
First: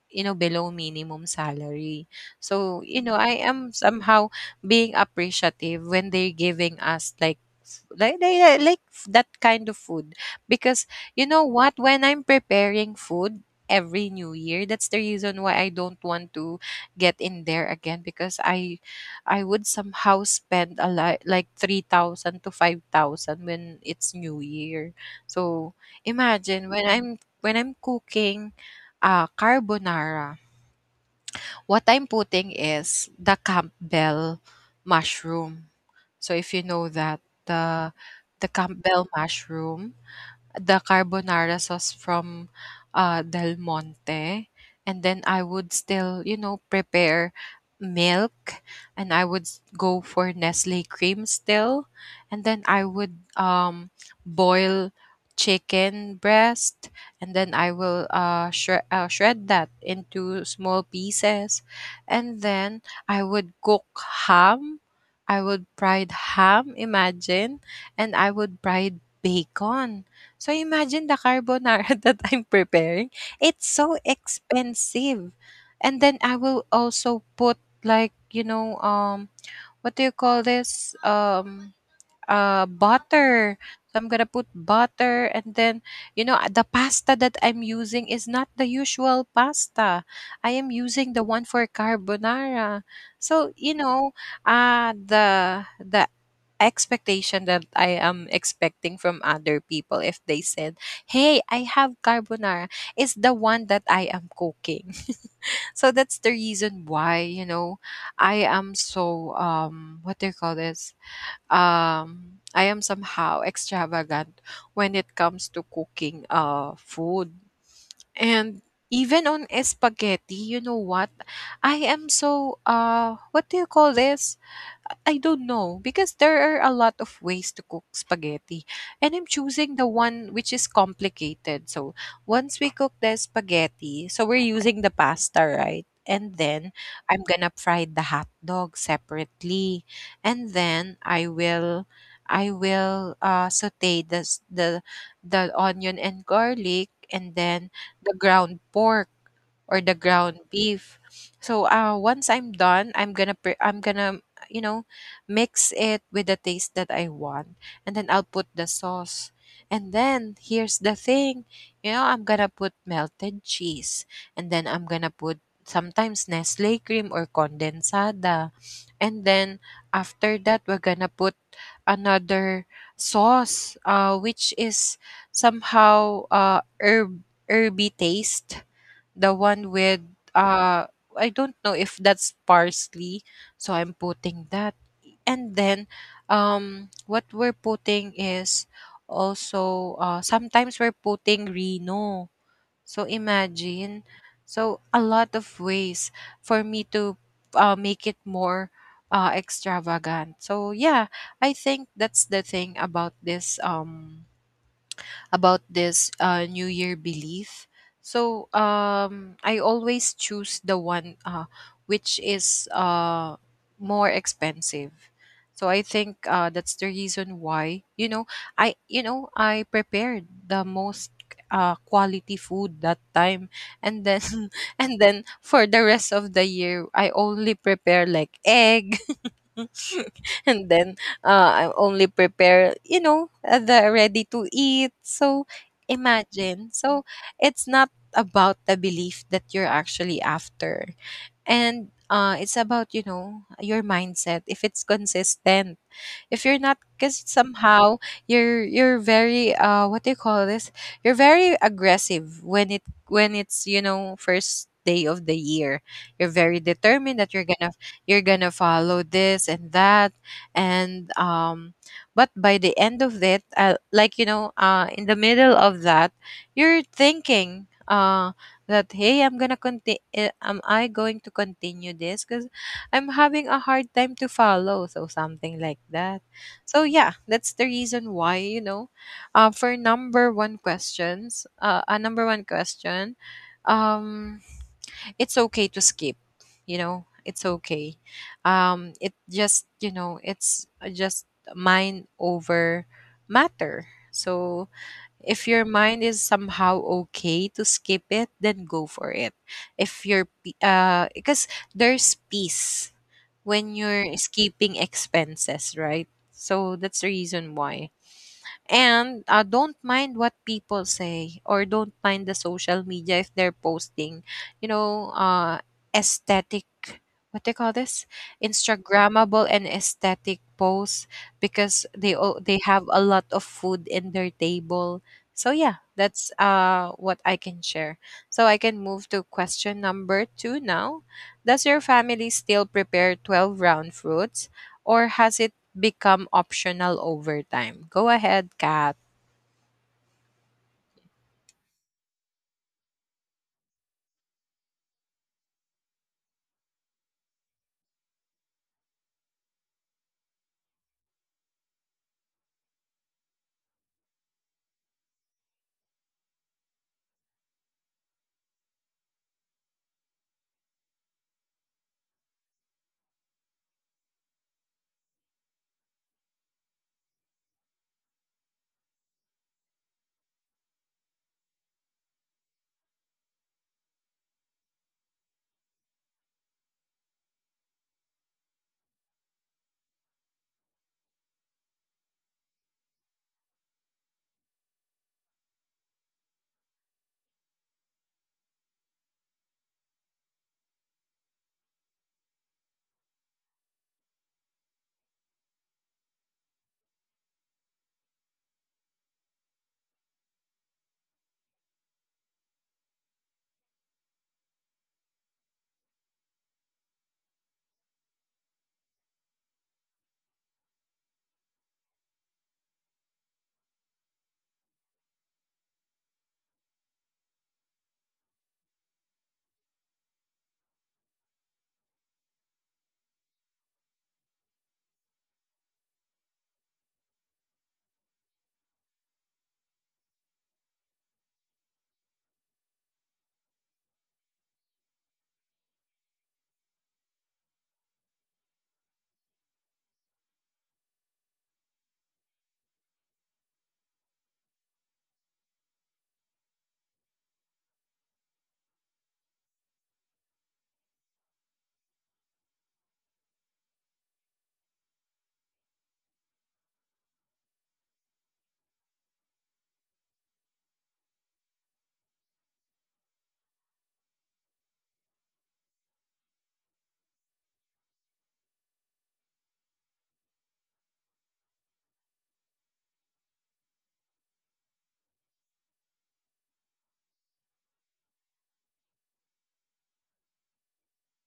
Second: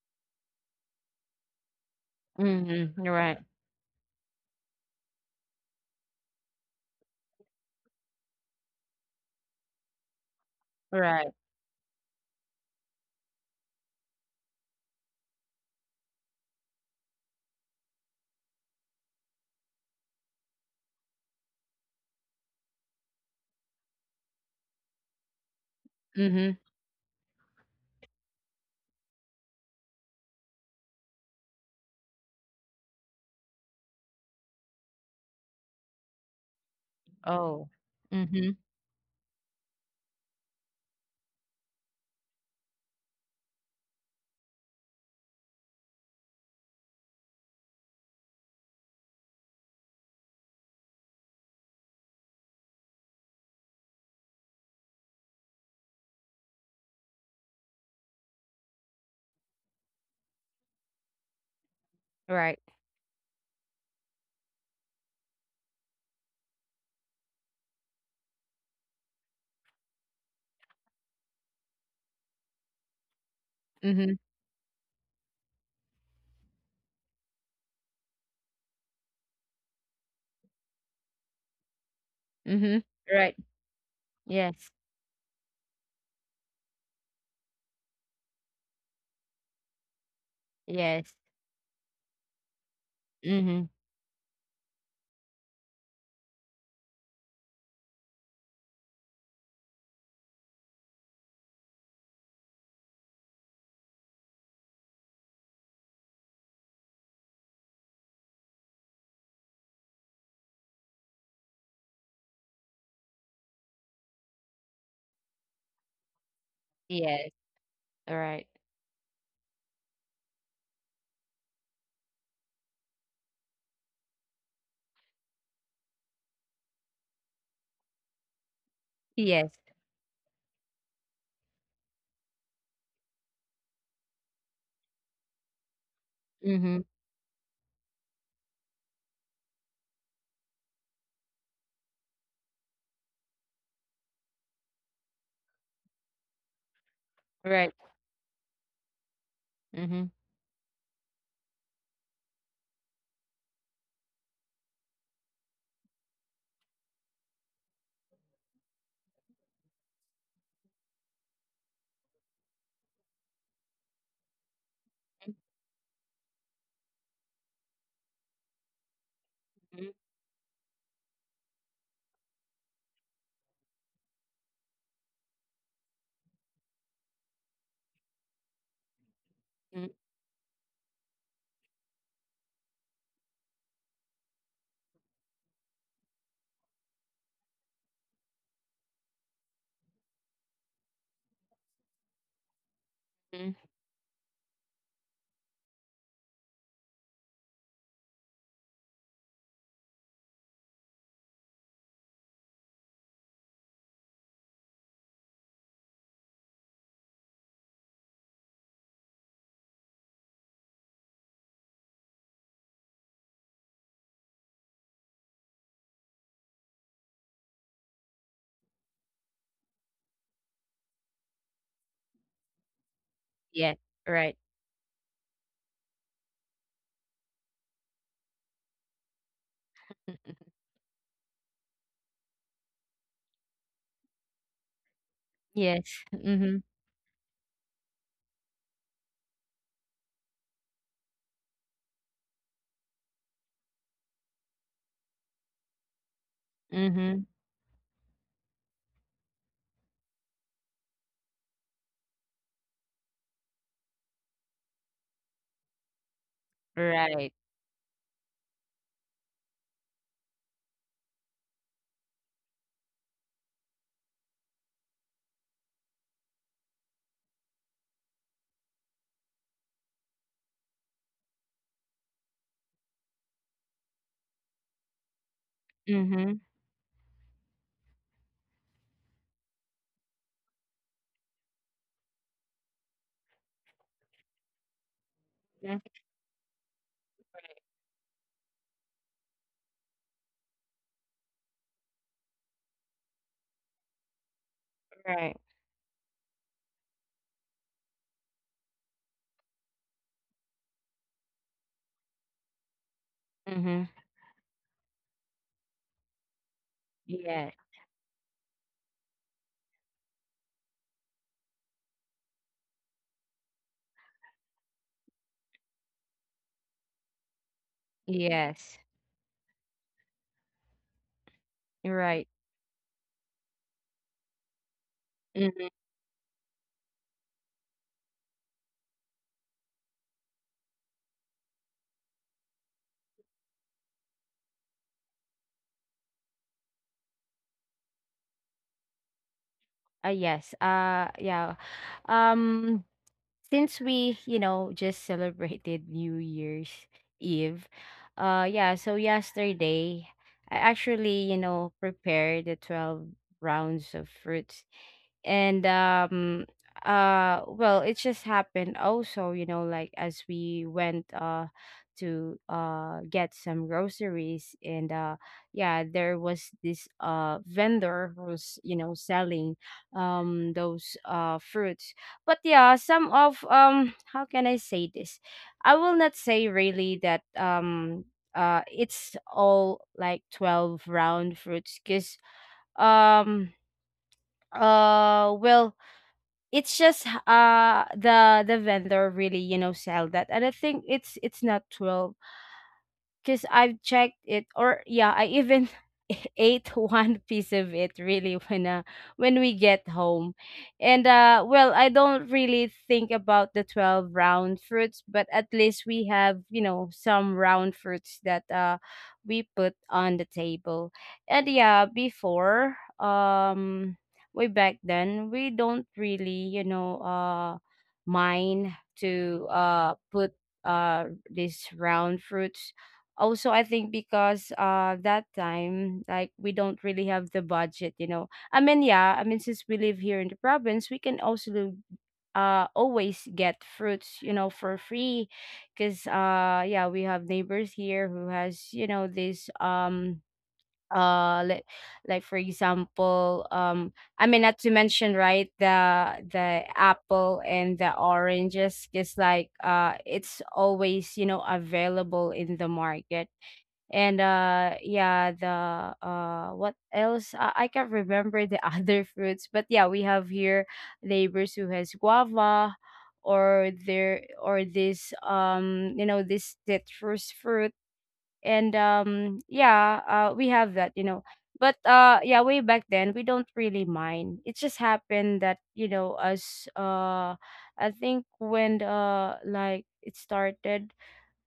you know, below minimum salary. So,
mhm.
you know, I
Right,
am somehow being appreciative when they're giving us like f- like they like like f- that kind of food. Because, you
right.
know what, when I'm preparing food every new year, that's the reason why I don't want to get in there again, because i i would somehow spend a lot, like three thousand to five thousand when it's new year. So
Mhm.
imagine, when i'm when I'm cooking, ah, carbonara. What I'm putting is the Campbell mushroom. So if you know that,
Oh.
the
Mhm,
the Campbell mushroom, the carbonara sauce from, uh, Del Monte. And then I would still, you know, prepare milk, and I would s- go for Nestle cream still. And then I would, um, boil chicken breast, and then I will uh, shre- uh, shred that into small pieces. And
right.
then I would cook ham. I would fried ham, imagine. And I would fried bacon, so imagine the carbonara that I'm preparing. It's so
Mhm,
expensive. And then I will also put like, you know, um what do you call this? Um uh
mhm. Right.
butter. So I'm gonna put
Yes,
butter. And then, you know, uh, the pasta that I'm using is not the usual pasta. I am
yes.
using the one for carbonara. So,
Mhm.
you know, uh the the expectation that I am expecting from other people, if they said, "Hey, I have carbonara," is the one that I am cooking. So that's the reason why, you know, I am so, um what do you call this, um, I am somehow extravagant when it comes to cooking uh,
Yes,
food.
All right.
And even on spaghetti, you know what? I am so, uh, what do you call this? I don't know, because there are a lot of ways to cook spaghetti, and I'm
Yes.
choosing the one which is complicated. So once we cook the spaghetti, so we're using the pasta, right? And then
Mhm.
I'm gonna fry the hot dog separately, and then I will, I will uh, saute the s- the the onion and garlic, and then
Right.
the ground pork or the
Mhm.
ground beef. So uh, once I'm done, I'm gonna pre- I'm gonna you know mix it with the taste that I want, and then I'll put the sauce. And then here's the thing, you know, I'm gonna put melted cheese, and then I'm gonna put sometimes Nestle cream or condensada, and then
Mhm.
after that we're gonna put another sauce, uh, which is somehow uh herb herby taste, the
Mhm.
one with uh I don't know if that's parsley, so I'm putting that. And then um what we're putting is also uh sometimes we're putting Reno. So
mhm.
imagine. So a lot of ways for me to uh, make it more uh extravagant. So yeah, I think that's the thing about this um about this uh, New Year belief. So um, I always choose the one uh, which is uh, more expensive. So I think uh, that's the reason why you know I you know I prepared the most uh, quality food that time,
Yes,
and then
right.
and then for the rest of the year I only prepare like egg and then uh, I only prepare, you know, uh, the ready to eat. So
Yes. Mhm.
imagine. So it's not about the belief that you're actually after, and uh, it's about you know your mindset. If it's consistent, if you're not,
Mhm.
because somehow you're you're very uh what do you call this you're very aggressive when it when it's you know first day of the year. You're very
Right.
determined that you're gonna, you're gonna follow this and that. And um but by the end of it, uh, like you know uh in the middle of that, you're thinking uh that, hey, I'm gonna continue, am I going to continue this, because I'm having a hard time to follow, so something like that.
Mhm.
So yeah, that's the reason why you know. Uh, for number one questions, uh, A number one question, um, it's okay
Mhm.
to skip. You know, it's okay. Um, it just you know, it's just mind over matter. So
Right.
if your mind is somehow okay to skip it, then go for it. If you're, pe- uh, Because there's peace
Mhm.
when you're escaping expenses, right? So that's the
Yeah.
reason why. And uh, don't mind what people say or don't mind the social media if they're posting, you know, uh, aesthetic, what they call this?
Yes.
Instagrammable and aesthetic posts because
Right.
they o- they have a lot of food in their table. So
Mhm.
yeah, that's uh what I can share. So I can move to question number two now. Does your family still prepare twelve round fruits, or has it become optional over time? Go ahead, Kat.
Uh, yes. Uh yeah. Um since we, you know, just celebrated New Year's Eve. Uh yeah, so yesterday I actually, you know, prepared the twelve rounds of fruits. And um uh well it just happened also, you know, like as we went uh to uh get some groceries. And uh yeah, there was this uh vendor who's, you know, selling um those uh fruits. But yeah, some of, um how can I say this, I will not say really that, um uh it's all like twelve round fruits because, um uh well, it's just h- uh the the vendor really, you know, sell that. And I think it's it's natural because I've checked it, or yeah, I even ate one piece of it really when, uh, when we get home, and uh, well, I don't really think about the twelve round fruits, but at least we have, you know, some round fruits that uh we put on the table, and yeah, before, um way back then, we don't really, you know, uh mind to uh put uh these round fruits also. I think because uh that time, like, we don't really have the budget, you know, I mean, yeah, I mean, since we live here in the province, we can also uh always get fruits, you know, for free, because, uh yeah, we have neighbors here who has, you know, this, um uh like, like for example, um I mean, not to mention, right, the the apple and the oranges is like, uh it's always, you know, available in the market. And uh yeah, the, uh what else, uh, I can't remember the other fruits, but yeah, we have here neighbors who has guava, or there, or this, um you know, this citrus fruit. And um yeah, uh we have that, you know. But, uh yeah, way back then, we don't really mind. It just happened that, you know, us, uh I think when, uh like, it started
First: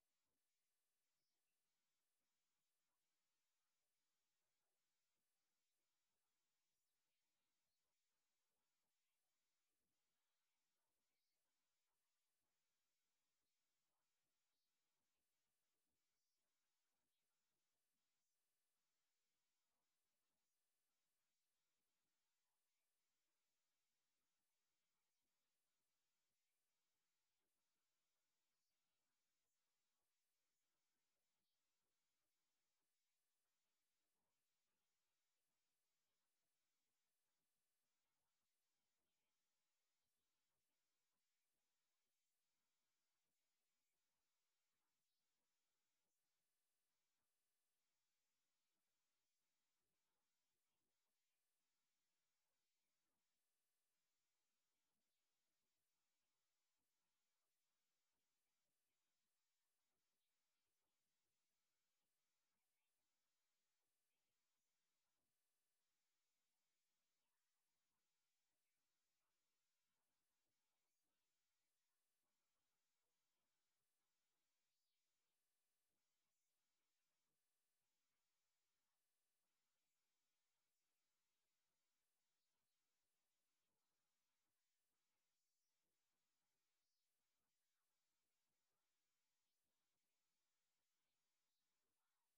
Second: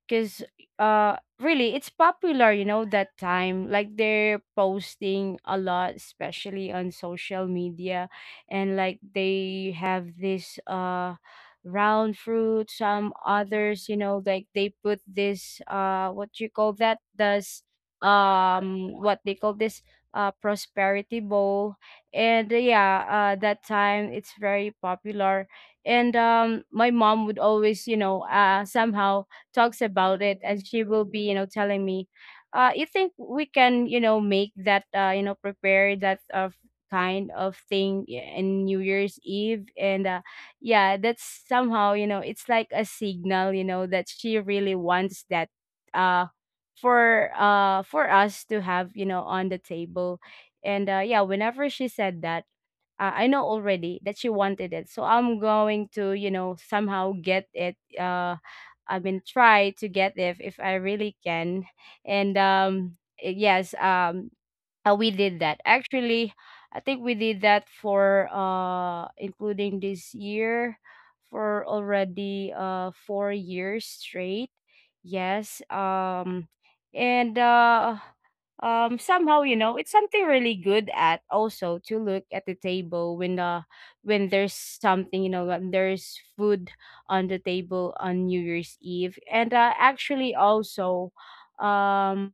because, uh really, it's popular, you know, that time, like, they're posting a lot, especially on social media. And like they have this uh round fruit. Some others, you know, like, they put this, uh what you call that, does, um what they call this, uh prosperity bowl. And uh, yeah, uh that time it's very popular. And um my mom would always, you know, uh somehow talks about it, and she will be, you know, telling me, uh you think we can, you know, make that, uh you know, prepare that, uh, kind of thing i- in New Year's Eve, and uh, yeah, that's somehow, you know, it's like a signal, you know, that she really wants that uh for uh for us to have, you know, on the table. And uh yeah, whenever she said that, uh, I know already that she wanted it. So I'm going to, you know, somehow get it. Uh, I mean, try to get if if I really can. And um, eh, yes, um, uh, we did that actually. I think we did that for, uh including this year, for already uh four years straight. Yes. um and uh um Somehow, you know, it's something really good at also to look at the table when, uh when there's something, you know, when there's food on the table on New Year's Eve. And uh actually, also, um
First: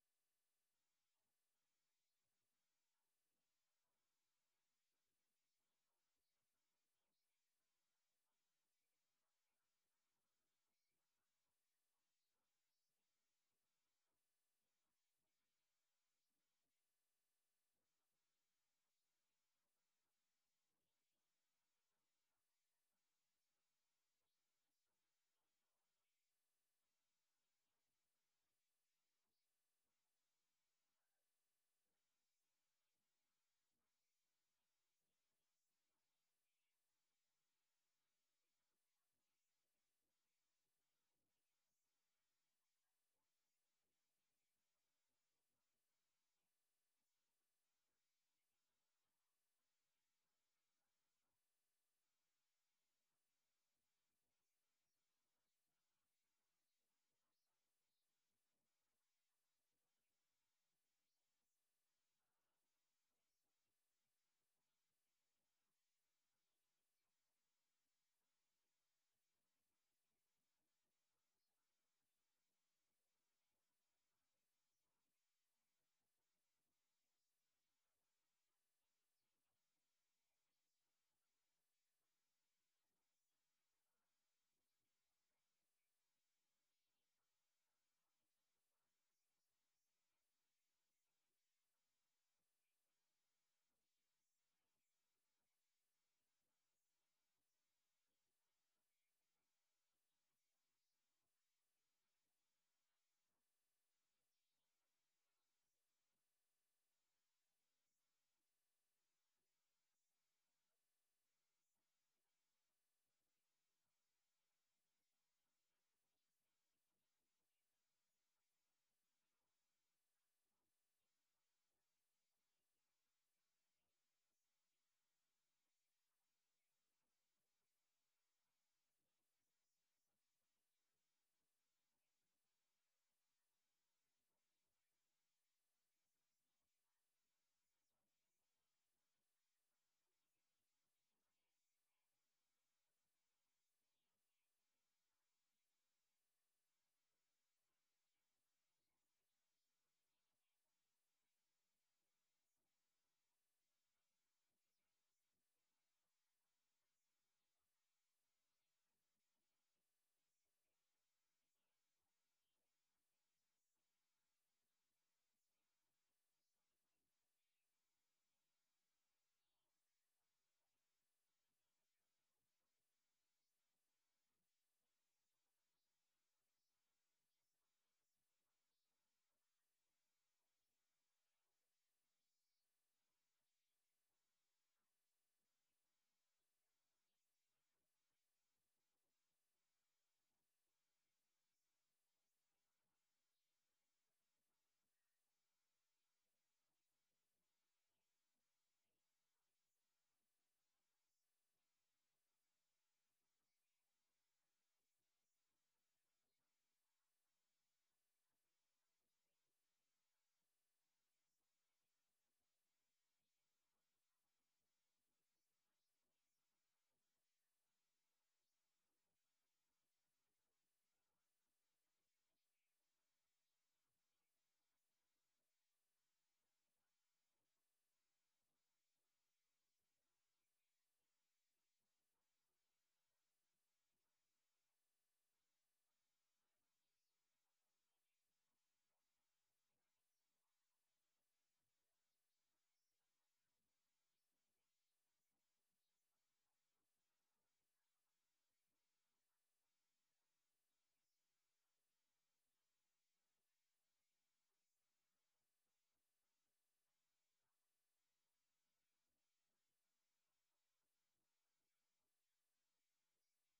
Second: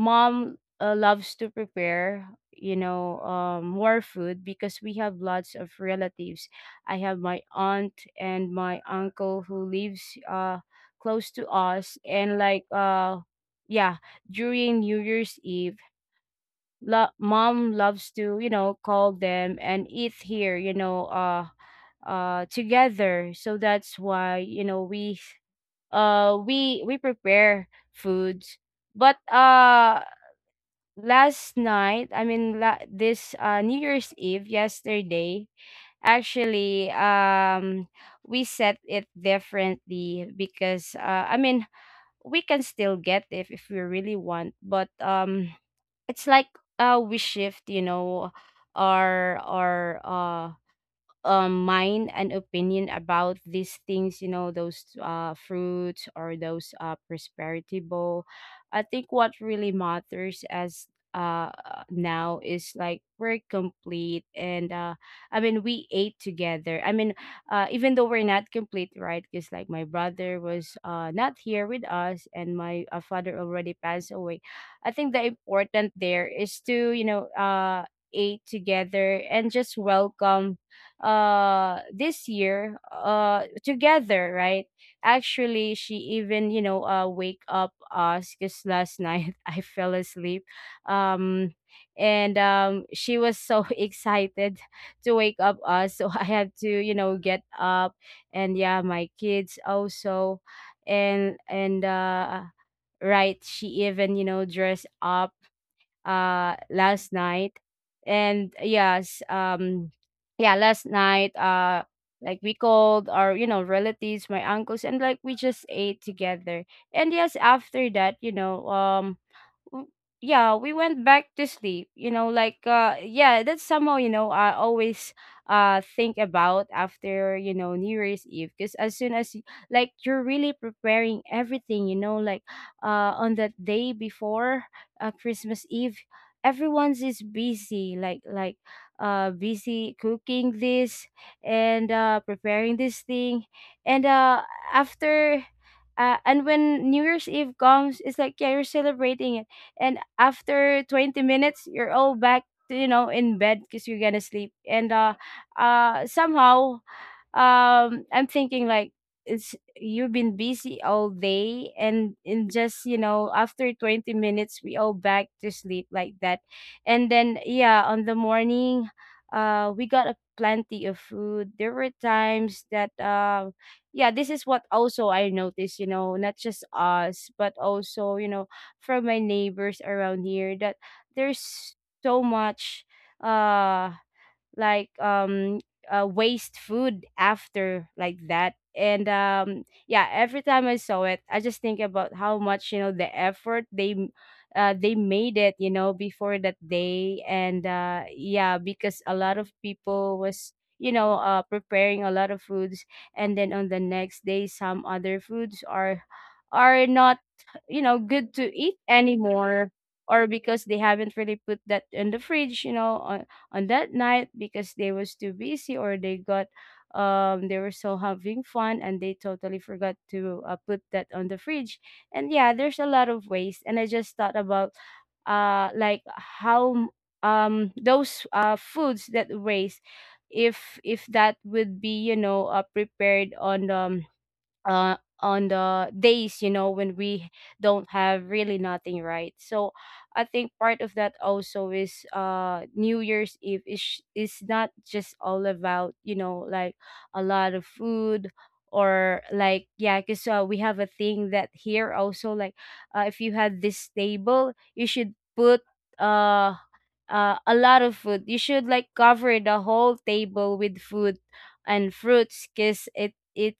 Mom, uh, loves to prepare, you know, um, more food because we have lots of relatives. I have my aunt and my uncle who lives uh close to us, and like, uh, yeah, during New Year's Eve, lo- mom loves to, you know, call them and eat here, you know, uh, uh together. So that's why, you know, we uh we we prepare foods. But, uh last night, I mean, la- this, uh, New Year's Eve, yesterday, actually, um we set it differently because, uh, I mean, we can still get it if we really want, but, um it's like, uh we shift, you know, our our uh um mind and opinion about these things, you know, those uh fruits or those uh prosperity bowl. I think what really matters as, uh now, is like we're complete, and uh I mean we ate together. I mean, uh even though we're not complete, right? Because like my brother was uh not here with us, and my, uh, father already passed away. I think the important there is to, you know, uh ate together and just welcome uh this year uh together, right? Actually, she even, you know, uh wake up us because last night I fell asleep. Um and um She was so excited to wake up us, so I had to, you know, get up, and yeah, my kids also. And and uh right, she even, you know, dressed up uh last night. And yes, um yeah, last night, uh like, we called our, you know, relatives, my uncles, and like we just ate together. And yes, after that, you know, um w- yeah, we went back to sleep. You know, like, uh yeah, that's somehow, you know, I always uh think about after, you know, New Year's Eve, because as soon as y- like you're really preparing everything, you know, like, uh on that day before, uh, Christmas Eve, everyone's is busy, like like uh busy cooking this, and uh preparing this thing, and uh after uh, and when New Year's Eve comes, it's like yeah, you're celebrating it, and after twenty minutes you're all back to, you know, in bed because you're gonna sleep. And uh uh Somehow, um I'm thinking like it's you've been busy all day, and in just, you know, after twenty minutes we all back to sleep like that. And then yeah, on the morning, uh we got a plenty of food. There were times that, uh yeah, this is what also I noticed, you know, not just us but also, you know, from my neighbors around here, that there's so much, uh like um uh, waste food after, like that. And um yeah, every time I saw it, I just think about how much, you know, the effort they m- uh, they made it, you know, before that day. And uh yeah, because a lot of people was, you know, uh preparing a lot of foods, and then on the next day, some other foods are are not, you know, good to eat anymore, or because they haven't really put that in the fridge, you know, uh, on that night because they was too busy, or they got, um they were so having fun and they totally forgot to, uh, put that on the fridge. And yeah, there's a lot of waste. And I just thought about, uh like, how, um those uh foods that waste, if if that would be, you know, uh, prepared on, um uh on the days, you know, when we don't have really nothing, right? So I think part of that also is, uh new year's eve is, sh- is not just all about, you know, like, a lot of food, or like, yeah, because, uh, we have a thing that here also, like, uh, if you had this table you should put uh uh, a lot of food. You should like cover the whole table with food and fruits, because it it's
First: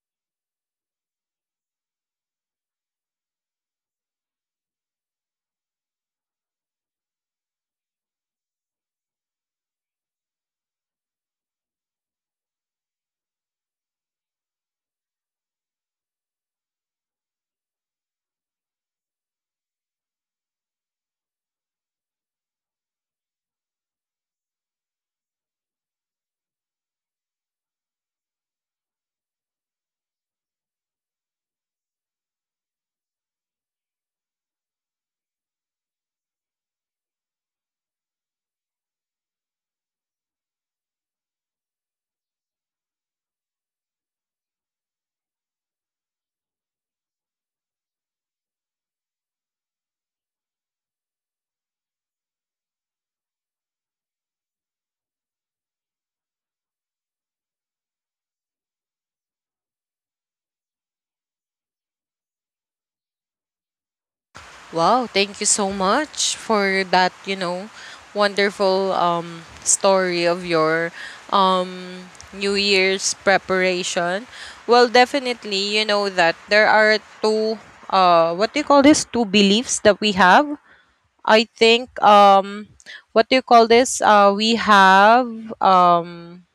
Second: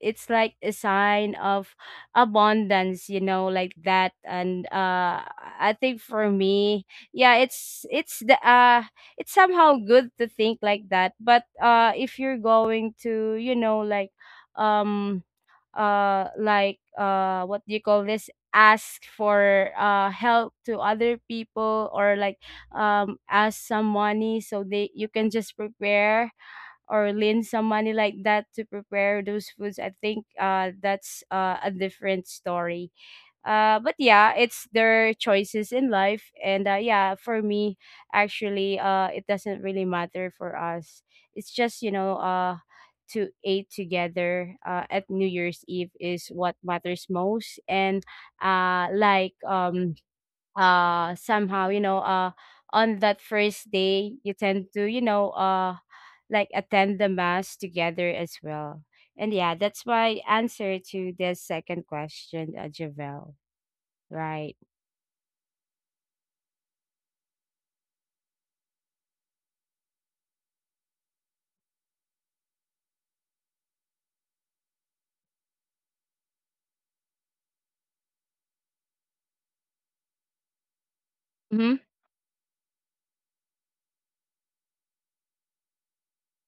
it's like a sign of abundance, you know, like that. And uh, I think for me, yeah, it's it's the uh, it's somehow good to think like that. But uh, if you're going to, you know, like, um uh like uh what do you call this, ask for uh help to other people, or like, um ask some money so they you can just prepare, or lend some money like that to prepare those foods. I think uh that's, uh, a different story. Uh but yeah, it's their choices in life. And uh yeah, for me, actually, uh it doesn't really matter for us. It's just, you know, uh to eat together, uh, at New Year's Eve is what matters most. And uh like um uh Somehow, you know, uh on that first day, you tend to, you know, uh like attend the mass together as well. And yeah, that's my answer to this second question, uh, Javel. Right.
Wow, thank you so much for that, you know, wonderful um story of your um New Year's preparation. Well, definitely, you know that there are two uh what do you call this? two beliefs that we have. I
Mhm.
think um what do you call this? Uh we have um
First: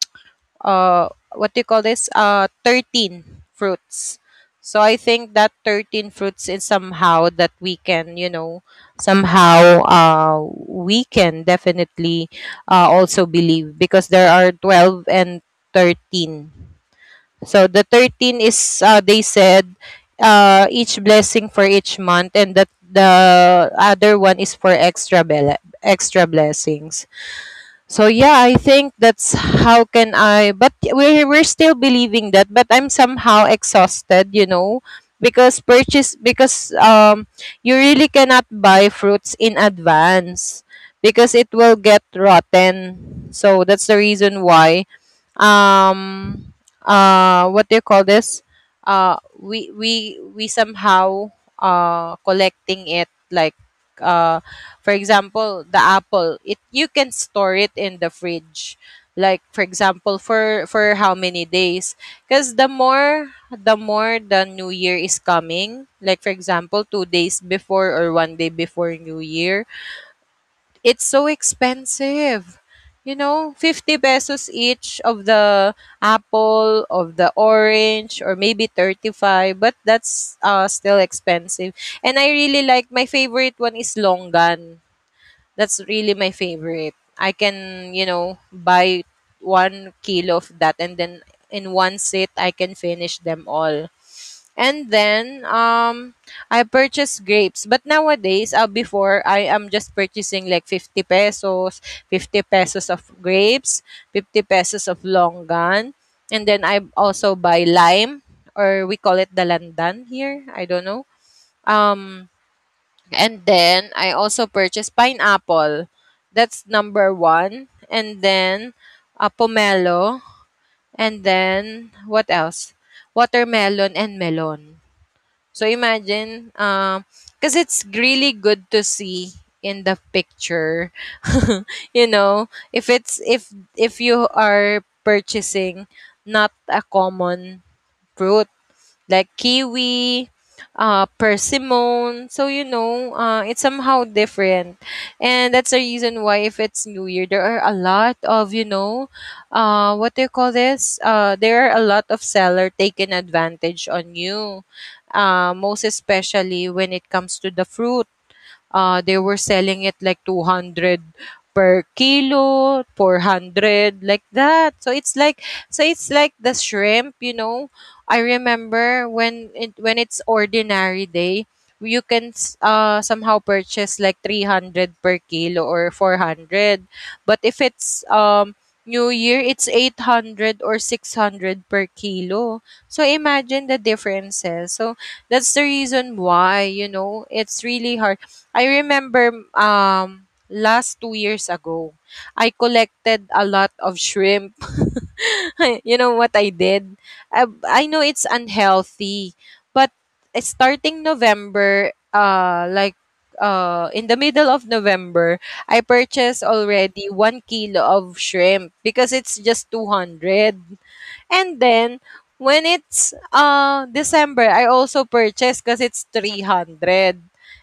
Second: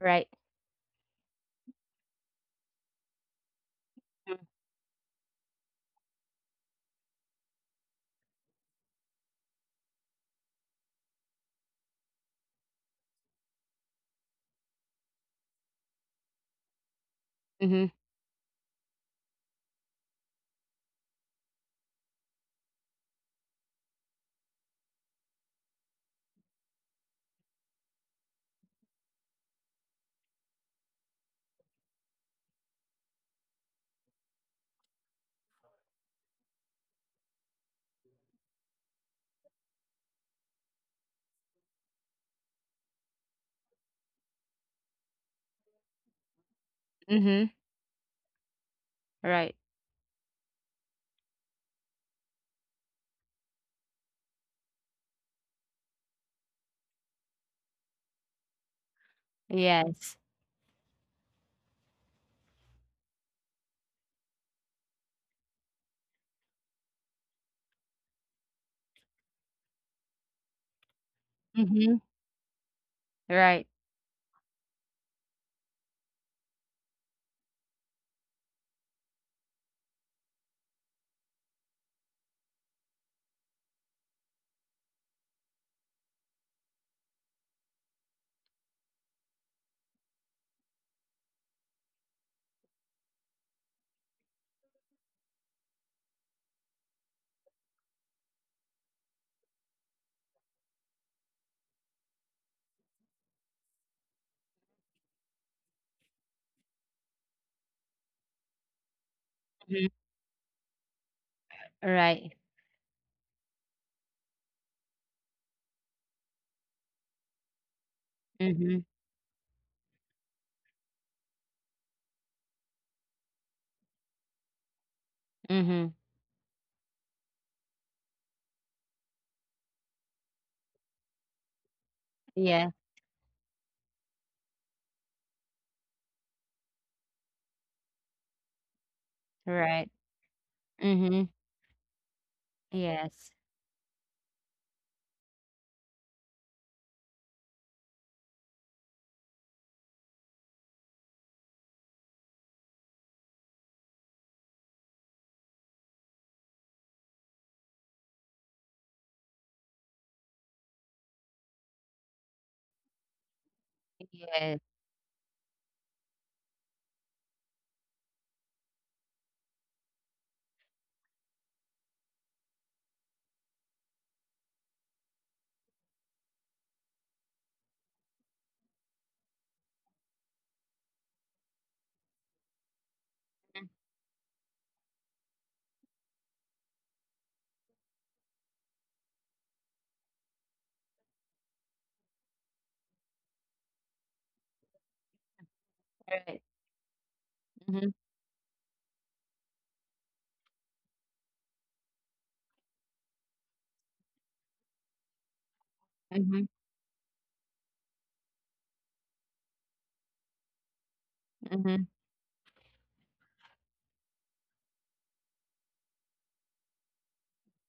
Right.
uh what do you call this uh thirteen fruits.
Mm.
So I think that thirteen fruits is somehow that we can you know somehow uh we can definitely uh, also believe, because there are 12 and 13. So the
Mhm.
thirteen is uh, they said uh each blessing for each month, and that the other one is for extra bele- extra blessings. So yeah, I think that's how can I, but we're we're still believing that, but I'm somehow exhausted, you know, because purchase because um you really cannot buy fruits in advance because it will get rotten. So that's the reason why um
Mhm.
uh what do you call this uh
Right.
we we we somehow uh collecting it, like uh for example the apple, it you can store it in the fridge, like for
Yes.
example for for how many days, because the more the more the new year is coming, like for example two days before or one day before new year, it's so
Mhm.
expensive. You know,
Right.
fifty pesos each of the apple, of the orange, or maybe thirty-five, but that's uh, still expensive. And I really like, my favorite one is longan. That's really my favorite. I can, you know, buy one kilo of that and then in one sit, I can finish them all. And then um I purchase grapes. But nowadays, uh, before, I am just purchasing like fifty pesos, fifty pesos of grapes, fifty pesos of longan, and then I also buy lime, or we call it the
Mhm.
landan here. I don't know.
Right.
Um and then I also purchase pineapple. That's number one. And then
Mhm.
uh, pomelo, and then what else? Watermelon and melon. So
Mhm.
imagine, um, because it's really good to see in the picture. You know,
Yeah.
if it's if if you are purchasing not a common fruit, like
Right.
kiwi, uh,
Mhm.
persimmon. So you know,
Yes.
uh, it's somehow different, and that's the reason why if it's New Year, there are a lot of you know, uh, what do you call this? Uh, there are a lot of seller taking advantage on you, uh, most especially when it comes to the fruit. Uh, they were selling it like two hundred per kilo, four hundred, like
Yes.
that. So it's like, so it's like the shrimp, you know. I remember when it when it's ordinary day, you can s- uh somehow purchase like three hundred per kilo or four hundred. But if it's um New Year, it's eight hundred or six hundred per kilo. So imagine the differences. So that's the reason why, you know, it's really hard. I remember um last two years ago, I collected a lot of shrimp. You know what I
Right.
did? I, I know
Mhm.
it's unhealthy, but it's starting November, uh, like uh, in the middle of November, I purchased
Mhm.
already one kilo of shrimp because it's just two hundred. And
Mhm.
then when it's uh December, I also purchased because it's three hundred,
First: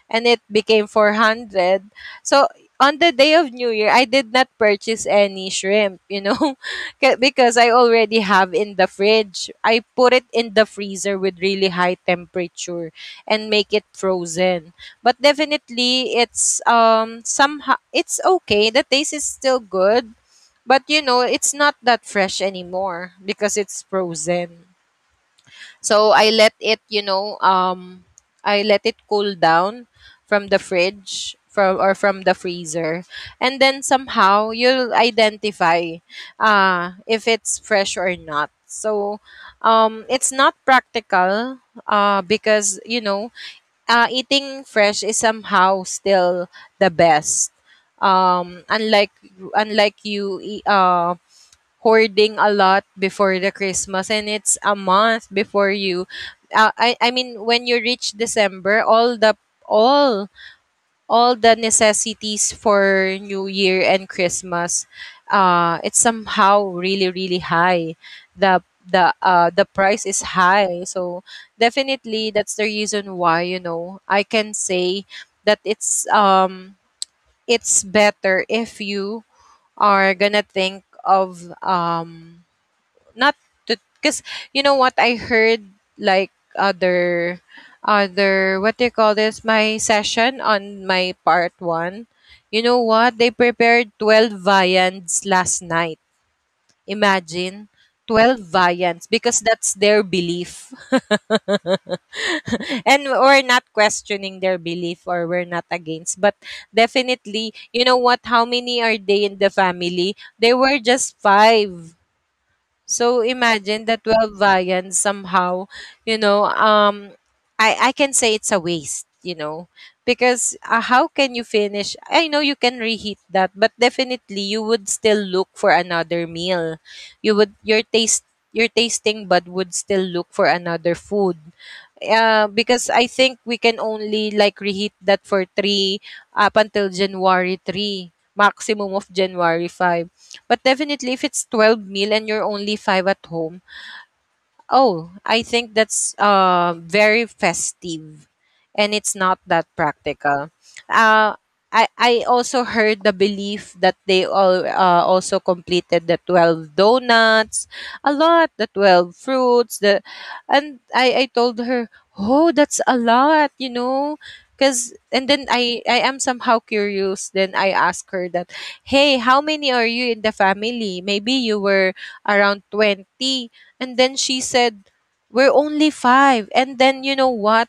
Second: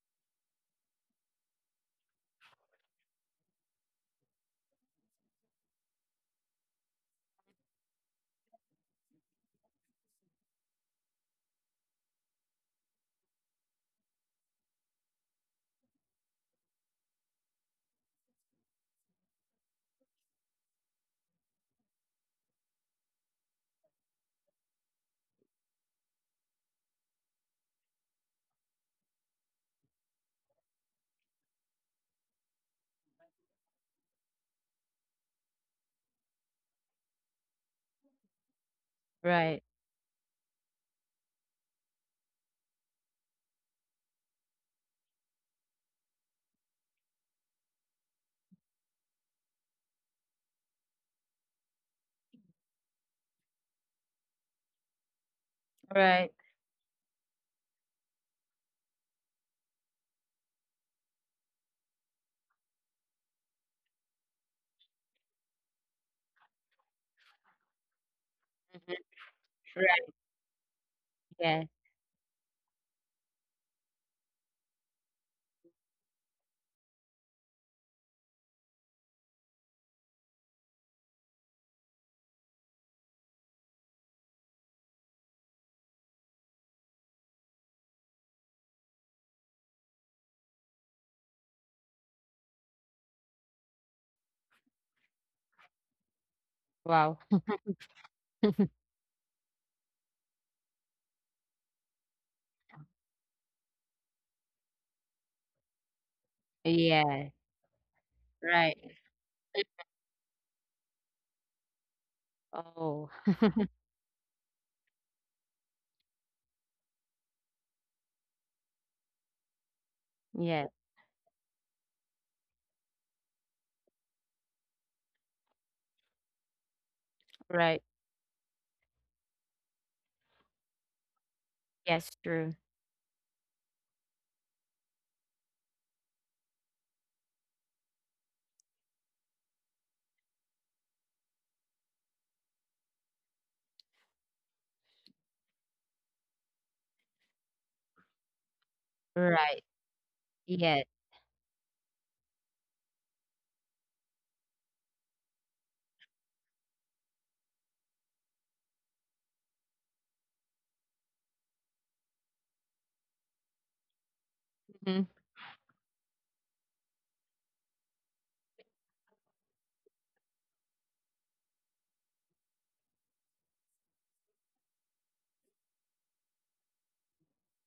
and it became four hundred. So on the day of New Year, I did not purchase any shrimp, you know. 'Ca- because I already have in the fridge. I put it in the freezer with really high temperature and make it frozen. But definitely it's um somehow it's okay. The taste is still good, but you know, it's not that fresh anymore because it's frozen. So I let it, you know, um I let it cool down from the fridge from, or from the freezer. And then somehow you'll identify uh if it's fresh or not. So
Right.
um it's not practical uh because you know, uh eating fresh is somehow still the best. Um unlike, unlike you e- uh hoarding a lot before the Christmas, and it's a month before you
Right.
uh, I I mean when you reach December, all the all all the necessities for New Year and Christmas, uh it's somehow really really high, the
Mhm.
the uh the price
Right.
is high. So
Yeah.
definitely that's the reason why you know I can say that it's um it's better if you are gonna think of um not to, because you know what I heard, like other other, what do you call this, my session on my part one, you know what, they prepared twelve viands last night.
Wow.
Imagine, twelve viands because that's their belief. And we're not questioning their belief or we're not against, but
Yeah.
definitely you know what, how
Right.
many are they in the family? They were just five.
Oh.
So imagine, the twelve variants somehow, you know, um I I can say it's a waste, you know, because
Yeah.
uh, how can you finish? I know you can reheat that, but definitely you would still look for another meal. You would, your
Right.
taste your tasting bud would still look for another food,
Yes,
uh,
true.
because I think we can only like reheat that for three, up until January three, maximum of January five. But definitely, if it's twelve meal and you're only five at home, oh, I think that's uh, very festive, and it's not that
Right.
practical.
Yes.
Uh, I, I also heard the belief that they all uh, also completed the twelve donuts, a lot, the twelve fruits. The, and I, I told her, oh, that's a lot, you know. Cause,
Mhm.
and then I, I am somehow curious. Then I asked her that, hey, how many are you in the family? Maybe you were around twenty. And then she said, "We're only five." And then you know what?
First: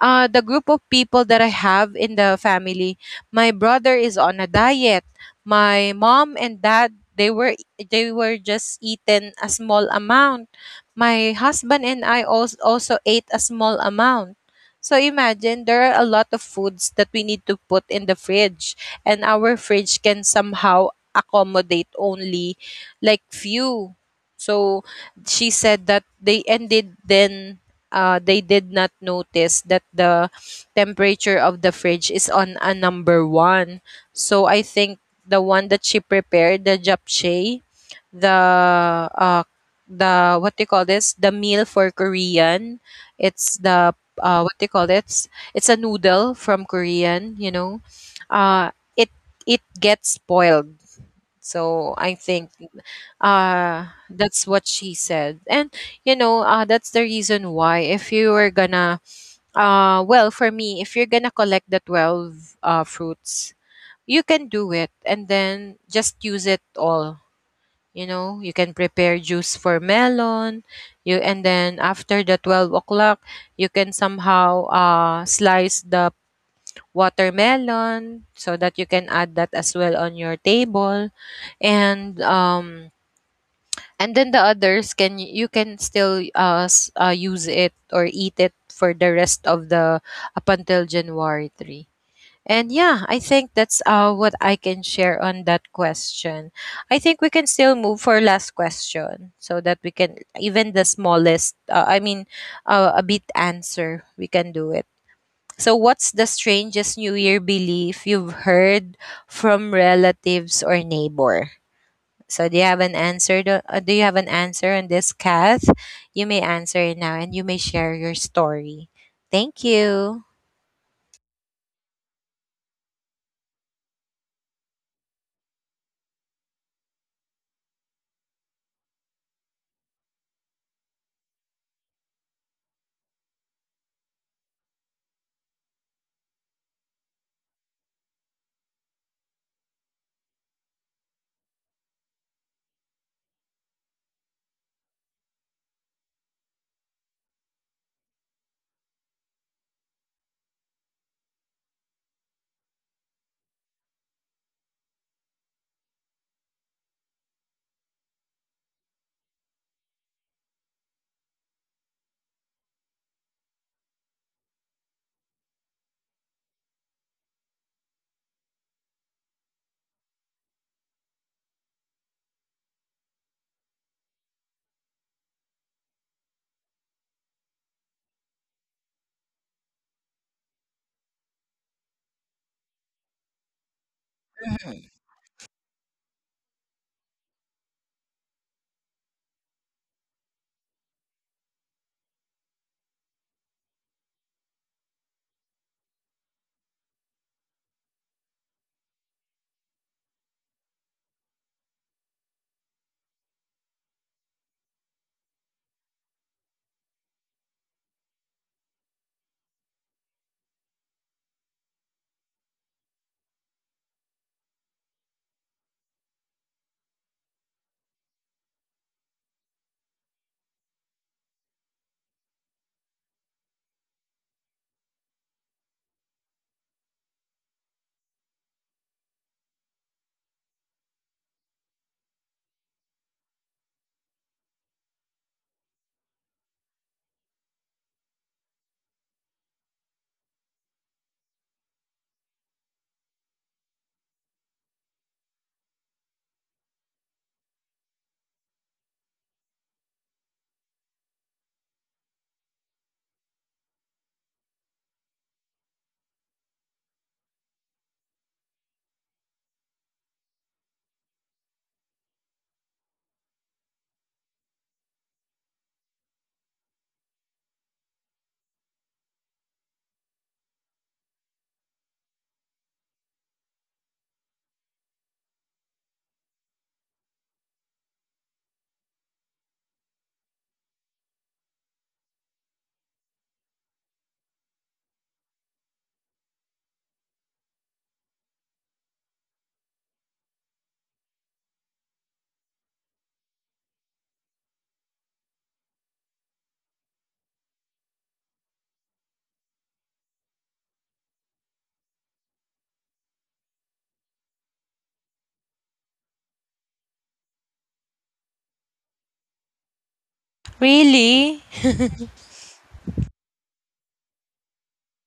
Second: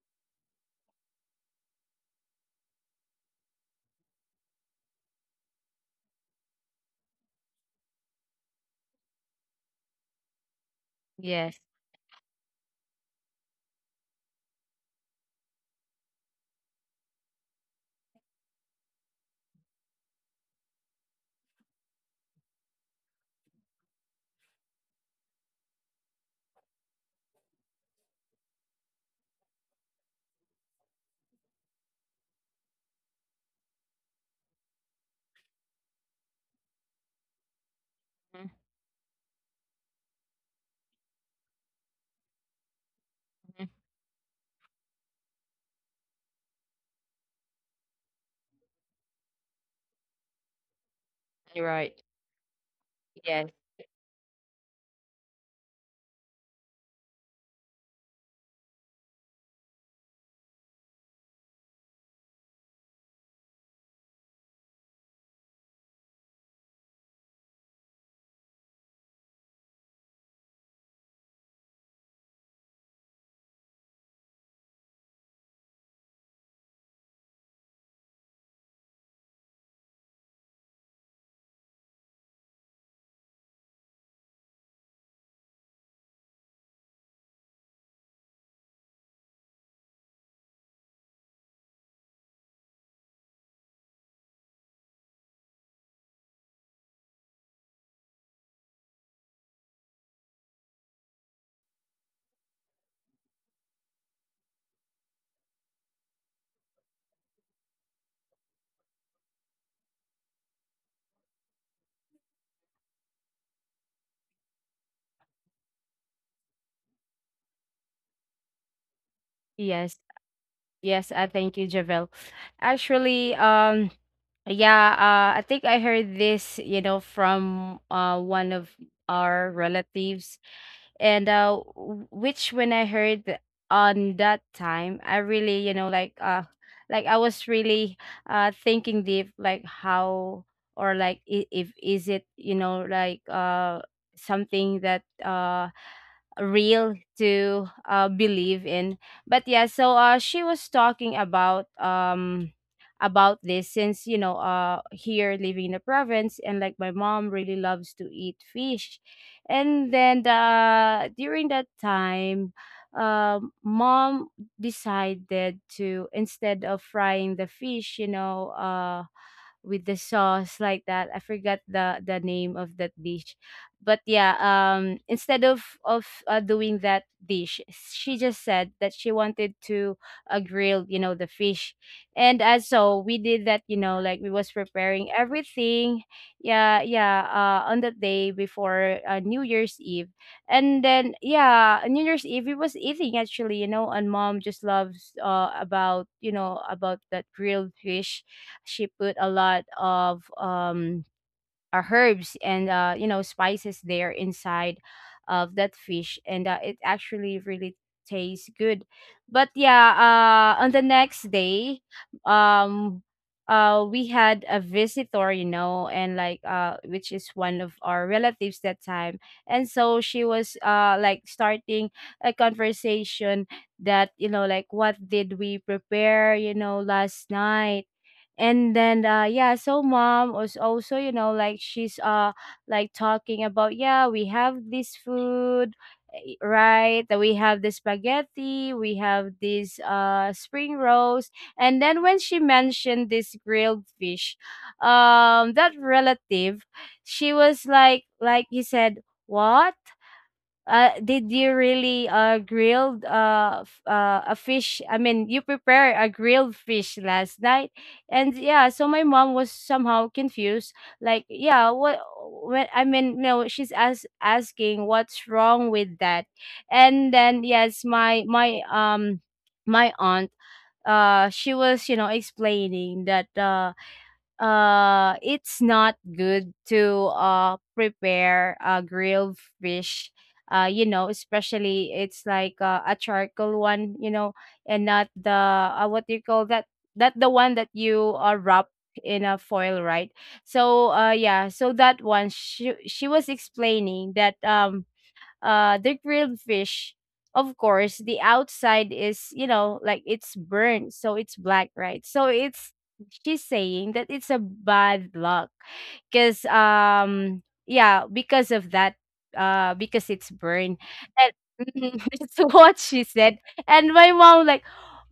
uh, the group of people that I have in the family. My brother is on a diet. My mom and dad, they were they were just eaten a small amount. My
Yes.
husband and I also also ate a small amount. So imagine, there are a lot of foods that we need to put in the fridge, and our fridge can somehow accommodate only like few. So she said that they ended then uh, they did not notice that the temperature of the fridge is on a number one. So I think the one that she prepared, the japchae, the
Mhm.
uh, the what do you call this? The meal for Korean. It's the uh, what do you call this? It's a noodle from Korean. You know, uh, it it gets spoiled.
You're
So
right.
I think
Yes.
uh that's what she said, and you know uh that's the reason why if you were gonna uh well, for me, if you're gonna collect the twelve uh fruits, you can do it and then just use it all. You know, you can prepare juice for melon you, and then after the twelve o'clock you can somehow uh slice the watermelon so that you can add that as well on your table. And um and then the others, can you can still uh, s- uh use it or eat it for the rest of the up until January third. And yeah, I think that's uh what I can share on that question. I think we can still move for last question so that we can even the smallest uh, I mean uh, a bit answer we can do it. So what's the strangest new year belief you've heard from relatives or neighbor? So do you have an answer? Do uh, do you have an answer on this, Kath? You may answer it now, and you may share your story. Thank
Yes.
you.
Yes, uh, thank you, Javel. Actually, um, yeah, uh, I think I heard this, you know, from uh one of our relatives, and uh, w- which, when I heard th- on that time, I really, you know, like, uh, like I was really uh thinking deep, like how, or like i- if is it, you know, like, uh something that uh real to, uh, believe in. But yeah, so uh, she was talking about, um about this, since you know uh here living in the province, and like my mom really loves to eat fish. And then uh during that time, um mom decided to, instead of frying the fish, you know uh with the sauce like that. I forgot the the name of that dish, but yeah. Um, instead of of uh, doing that dish, she just said that she wanted to, uh, grill, you know, the fish, and as so we did that. You know, like we was
Mhm.
preparing everything. Yeah, yeah. Uh, on the day before, uh, New Year's Eve, and then, yeah, New Year's Eve we was eating, actually. You know, and mom just loves, uh about, you know about that grilled fish. She put a lot of, um uh, herbs and uh you know spices there inside of that fish, and uh, it actually really tastes good. But yeah, uh on the next day, um uh we had a visitor, you know and like, uh which is one of our relatives that time, and so she was, uh like, starting a conversation that, you know like, what did we prepare, you know last night. And then uh yeah, so mom was also, you know like, she's uh like talking about, yeah, we have this food, eh, right, that we have the spaghetti, we have this uh spring rolls. And then when she mentioned this grilled fish, um that relative, she was like like he said, what, uh, did you really uh grilled, uh, f- uh a fish? I mean, you prepare a grilled fish last night, and yeah. So my mom was somehow confused. Like, yeah, what? When, I mean, no, she's as asking what's wrong with that, and then yes, my my um my aunt, uh she was, you know explaining that, uh uh it's not good to uh prepare a grilled fish, uh you know especially it's like, uh, a charcoal one, you know and not the, uh, what do you call that, that, the one that you, uh, wrap in a foil, right. So, uh yeah, so that one, she she was explaining that, um uh the grilled fish, of course, the outside is, you know like, it's burnt, so it's black, right, so it's, she's saying that it's a bad luck, because, um yeah because of that, uh because it's burned. And
Really?
that's what she said. And my mom, like,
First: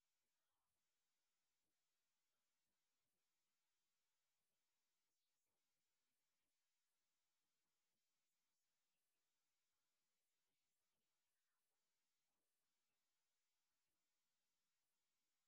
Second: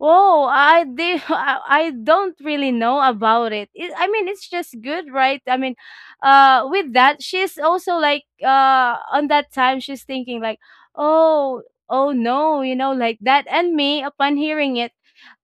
oh, I did. i I don't really know about it. it I mean, it's just good, right? I mean, uh with that, she's also like, uh on that time, she's thinking, like, oh. Oh, no, you know like that. And me, upon hearing it,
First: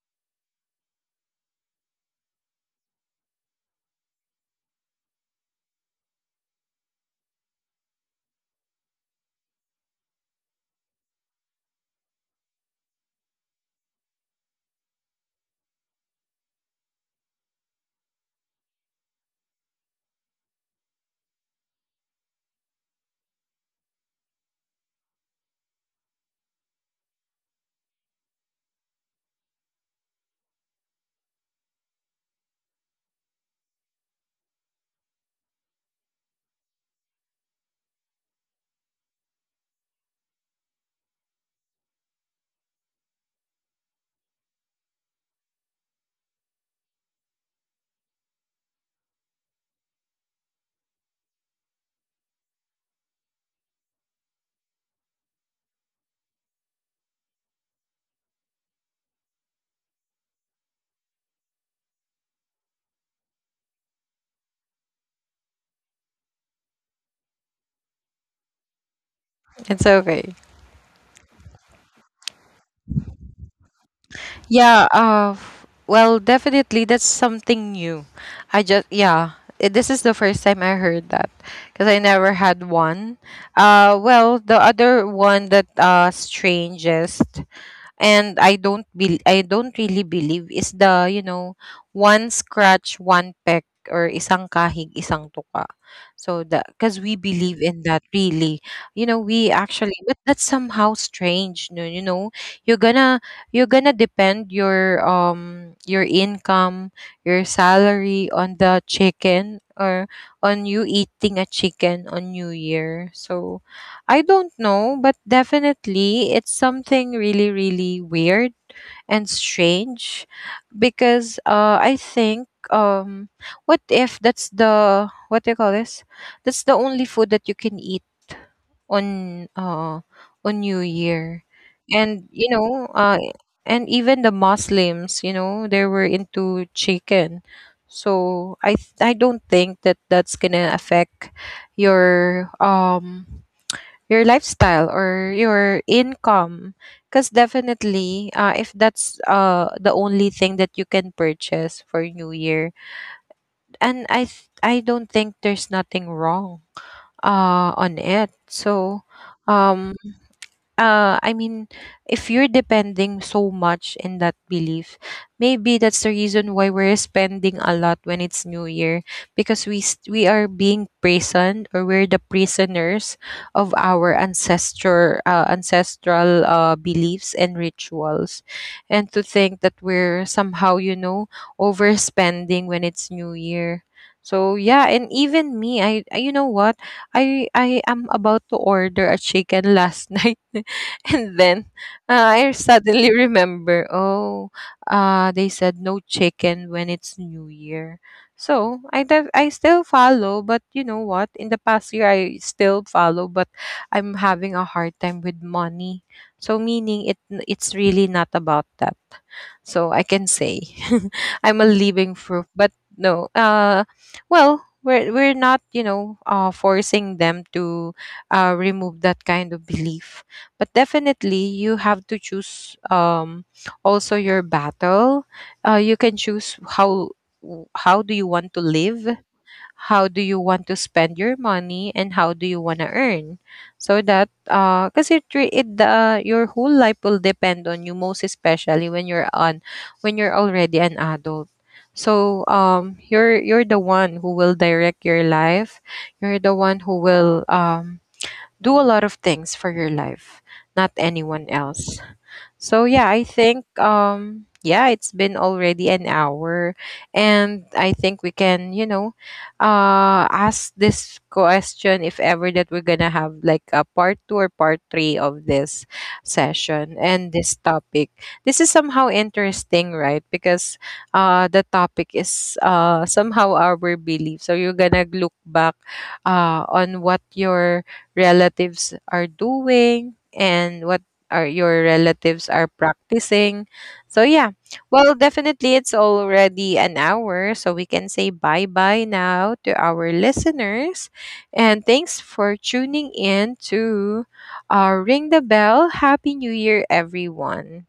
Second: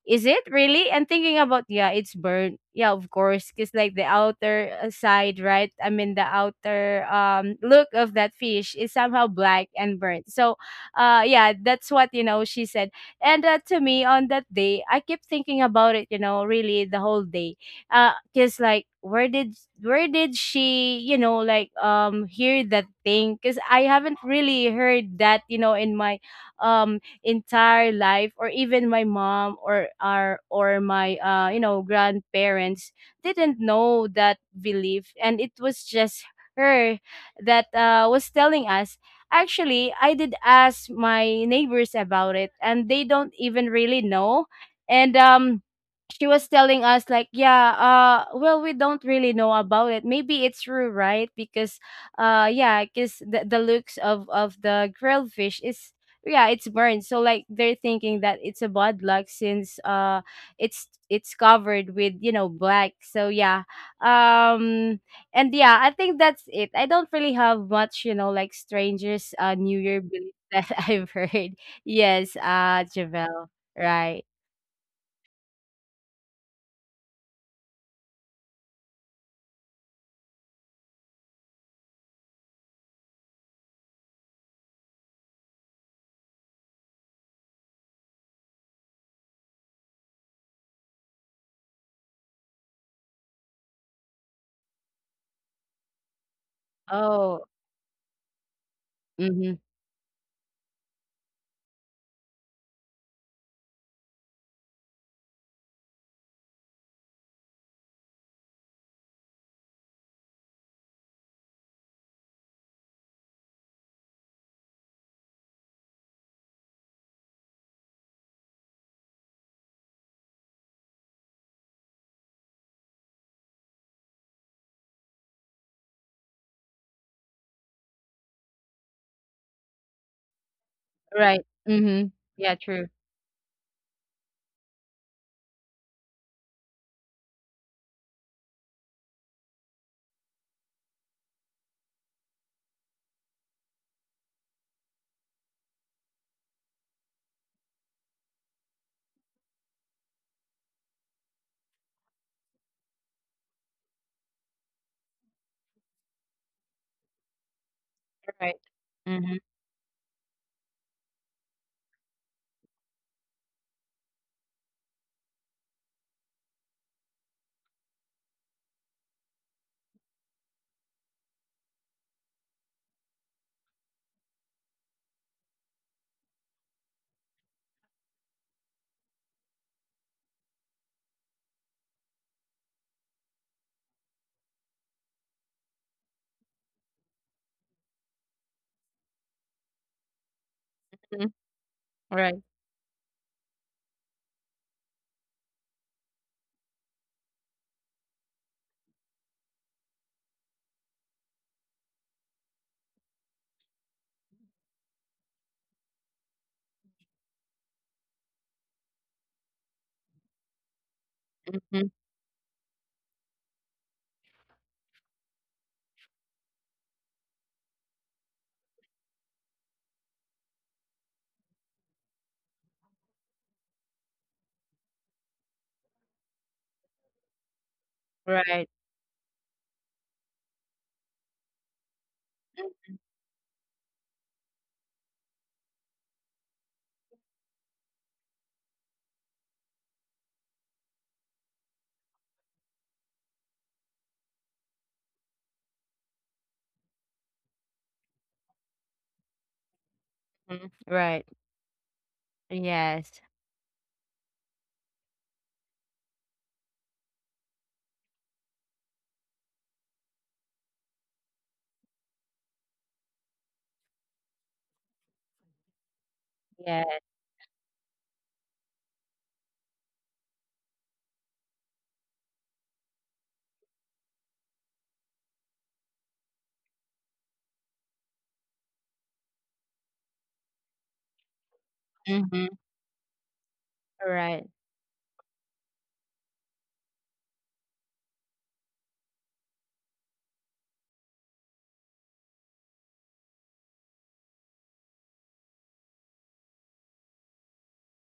is it really? And thinking about, yeah, it's burnt. Yeah, of course, because like the outer, uh, side, right? I mean, the outer um look of that fish is somehow black and burnt. So, uh, yeah, that's what you know she said. And uh, to me, on that day, I kept thinking about it. You know, really the whole day. Uh, because like, where did where did she, you know like, um hear that thing, because I haven't really heard that, you know in my um entire life, or even my mom, or our or my uh you know grandparents didn't know that belief, and it was just her that, uh, was telling us. Actually, I did ask my neighbors about it, and they don't even really know. And um she was telling us, like, yeah, uh well, we don't really know about it, maybe it's true, right, because, uh yeah, because the, the looks of of the grilled fish is, yeah, it's burned, so like they're thinking that it's a bad luck, since, uh it's it's covered with, you know black, so yeah. um and yeah, I think that's it. I don't really have much, you know like, strangers uh
It's
new year
okay.
belief that I've heard. Yes, uh Javel, right.
Yeah, uh, well, definitely that's something new. I just yeah, it, this is the first time I heard that because I never had one. Uh, well, the other one that uh strangest and I don't be I don't really believe is the, you know, one scratch, one peck or isang kahig, isang tuka. So the because we
Oh.
believe in that really. You know,
Hmm.
we actually but that's somehow strange, no, you know. You're gonna you're gonna depend your um your income, your salary on the chicken or on you eating a chicken on New Year. So I don't know, but definitely it's something really, really weird and strange because uh, I think um what if that's the what do you call this? That's the only food that you can eat on uh on New Year.
Right. Hmm.
And you
Yeah,
know,
true.
uh and even the Muslims, you know, they were into chicken. So I th- I don't think that that's gonna affect your um your lifestyle or your income because definitely uh, if that's uh, the only thing that you can purchase for new year and I th- I don't think there's nothing wrong uh, on it
Right.
so
Mm-hmm.
um uh I mean if you're depending so much in that belief maybe that's the reason why we're spending a lot when it's new year because we s- we are being prisoned or we're the prisoners of our ancestor uh, ancestral uh, beliefs and rituals and to think that we're somehow you know overspending when it's new year so yeah and even me i I- you know what I I am about to order a chicken last night.
Mm-hmm.
And then uh,
Right.
I suddenly remember, oh, uh, they said no chicken when it's New Year. So I dev- I still follow, but you know what? In the past year, I still follow, but I'm having a hard time with money. So meaning it it's really not about that. So I can say I'm a
Hmm.
living proof, but no. Uh, well, we're we're not you know uh forcing them to uh remove that kind of belief but definitely you have to choose um also your battle uh you can choose how w- how do you want to
Right.
live, how do you want to spend your money, and how do you want to earn so that uh because it, re- it uh, your whole life will depend on you, most especially when you're on when you're already an adult so um you're you're the one who will direct your life, you're the one who will um do a lot of things for your life,
Hmm.
not
Right.
anyone else. So yeah,
Yes.
I think um yeah, it's been already an hour and I think we can, you know, uh ask this question if ever that we're going to have like a part two or part three of this session
Yes.
and this topic. This is somehow interesting, right? Because uh the topic is uh somehow our belief. So you're going to look back uh on what your relatives are doing and what or your relatives
Mm-hmm.
are practicing. So yeah,
Right.
well, definitely it's already an hour, so we can say bye bye now to our listeners. And thanks for tuning in to uh, Ring the Bell. Happy New Year, everyone.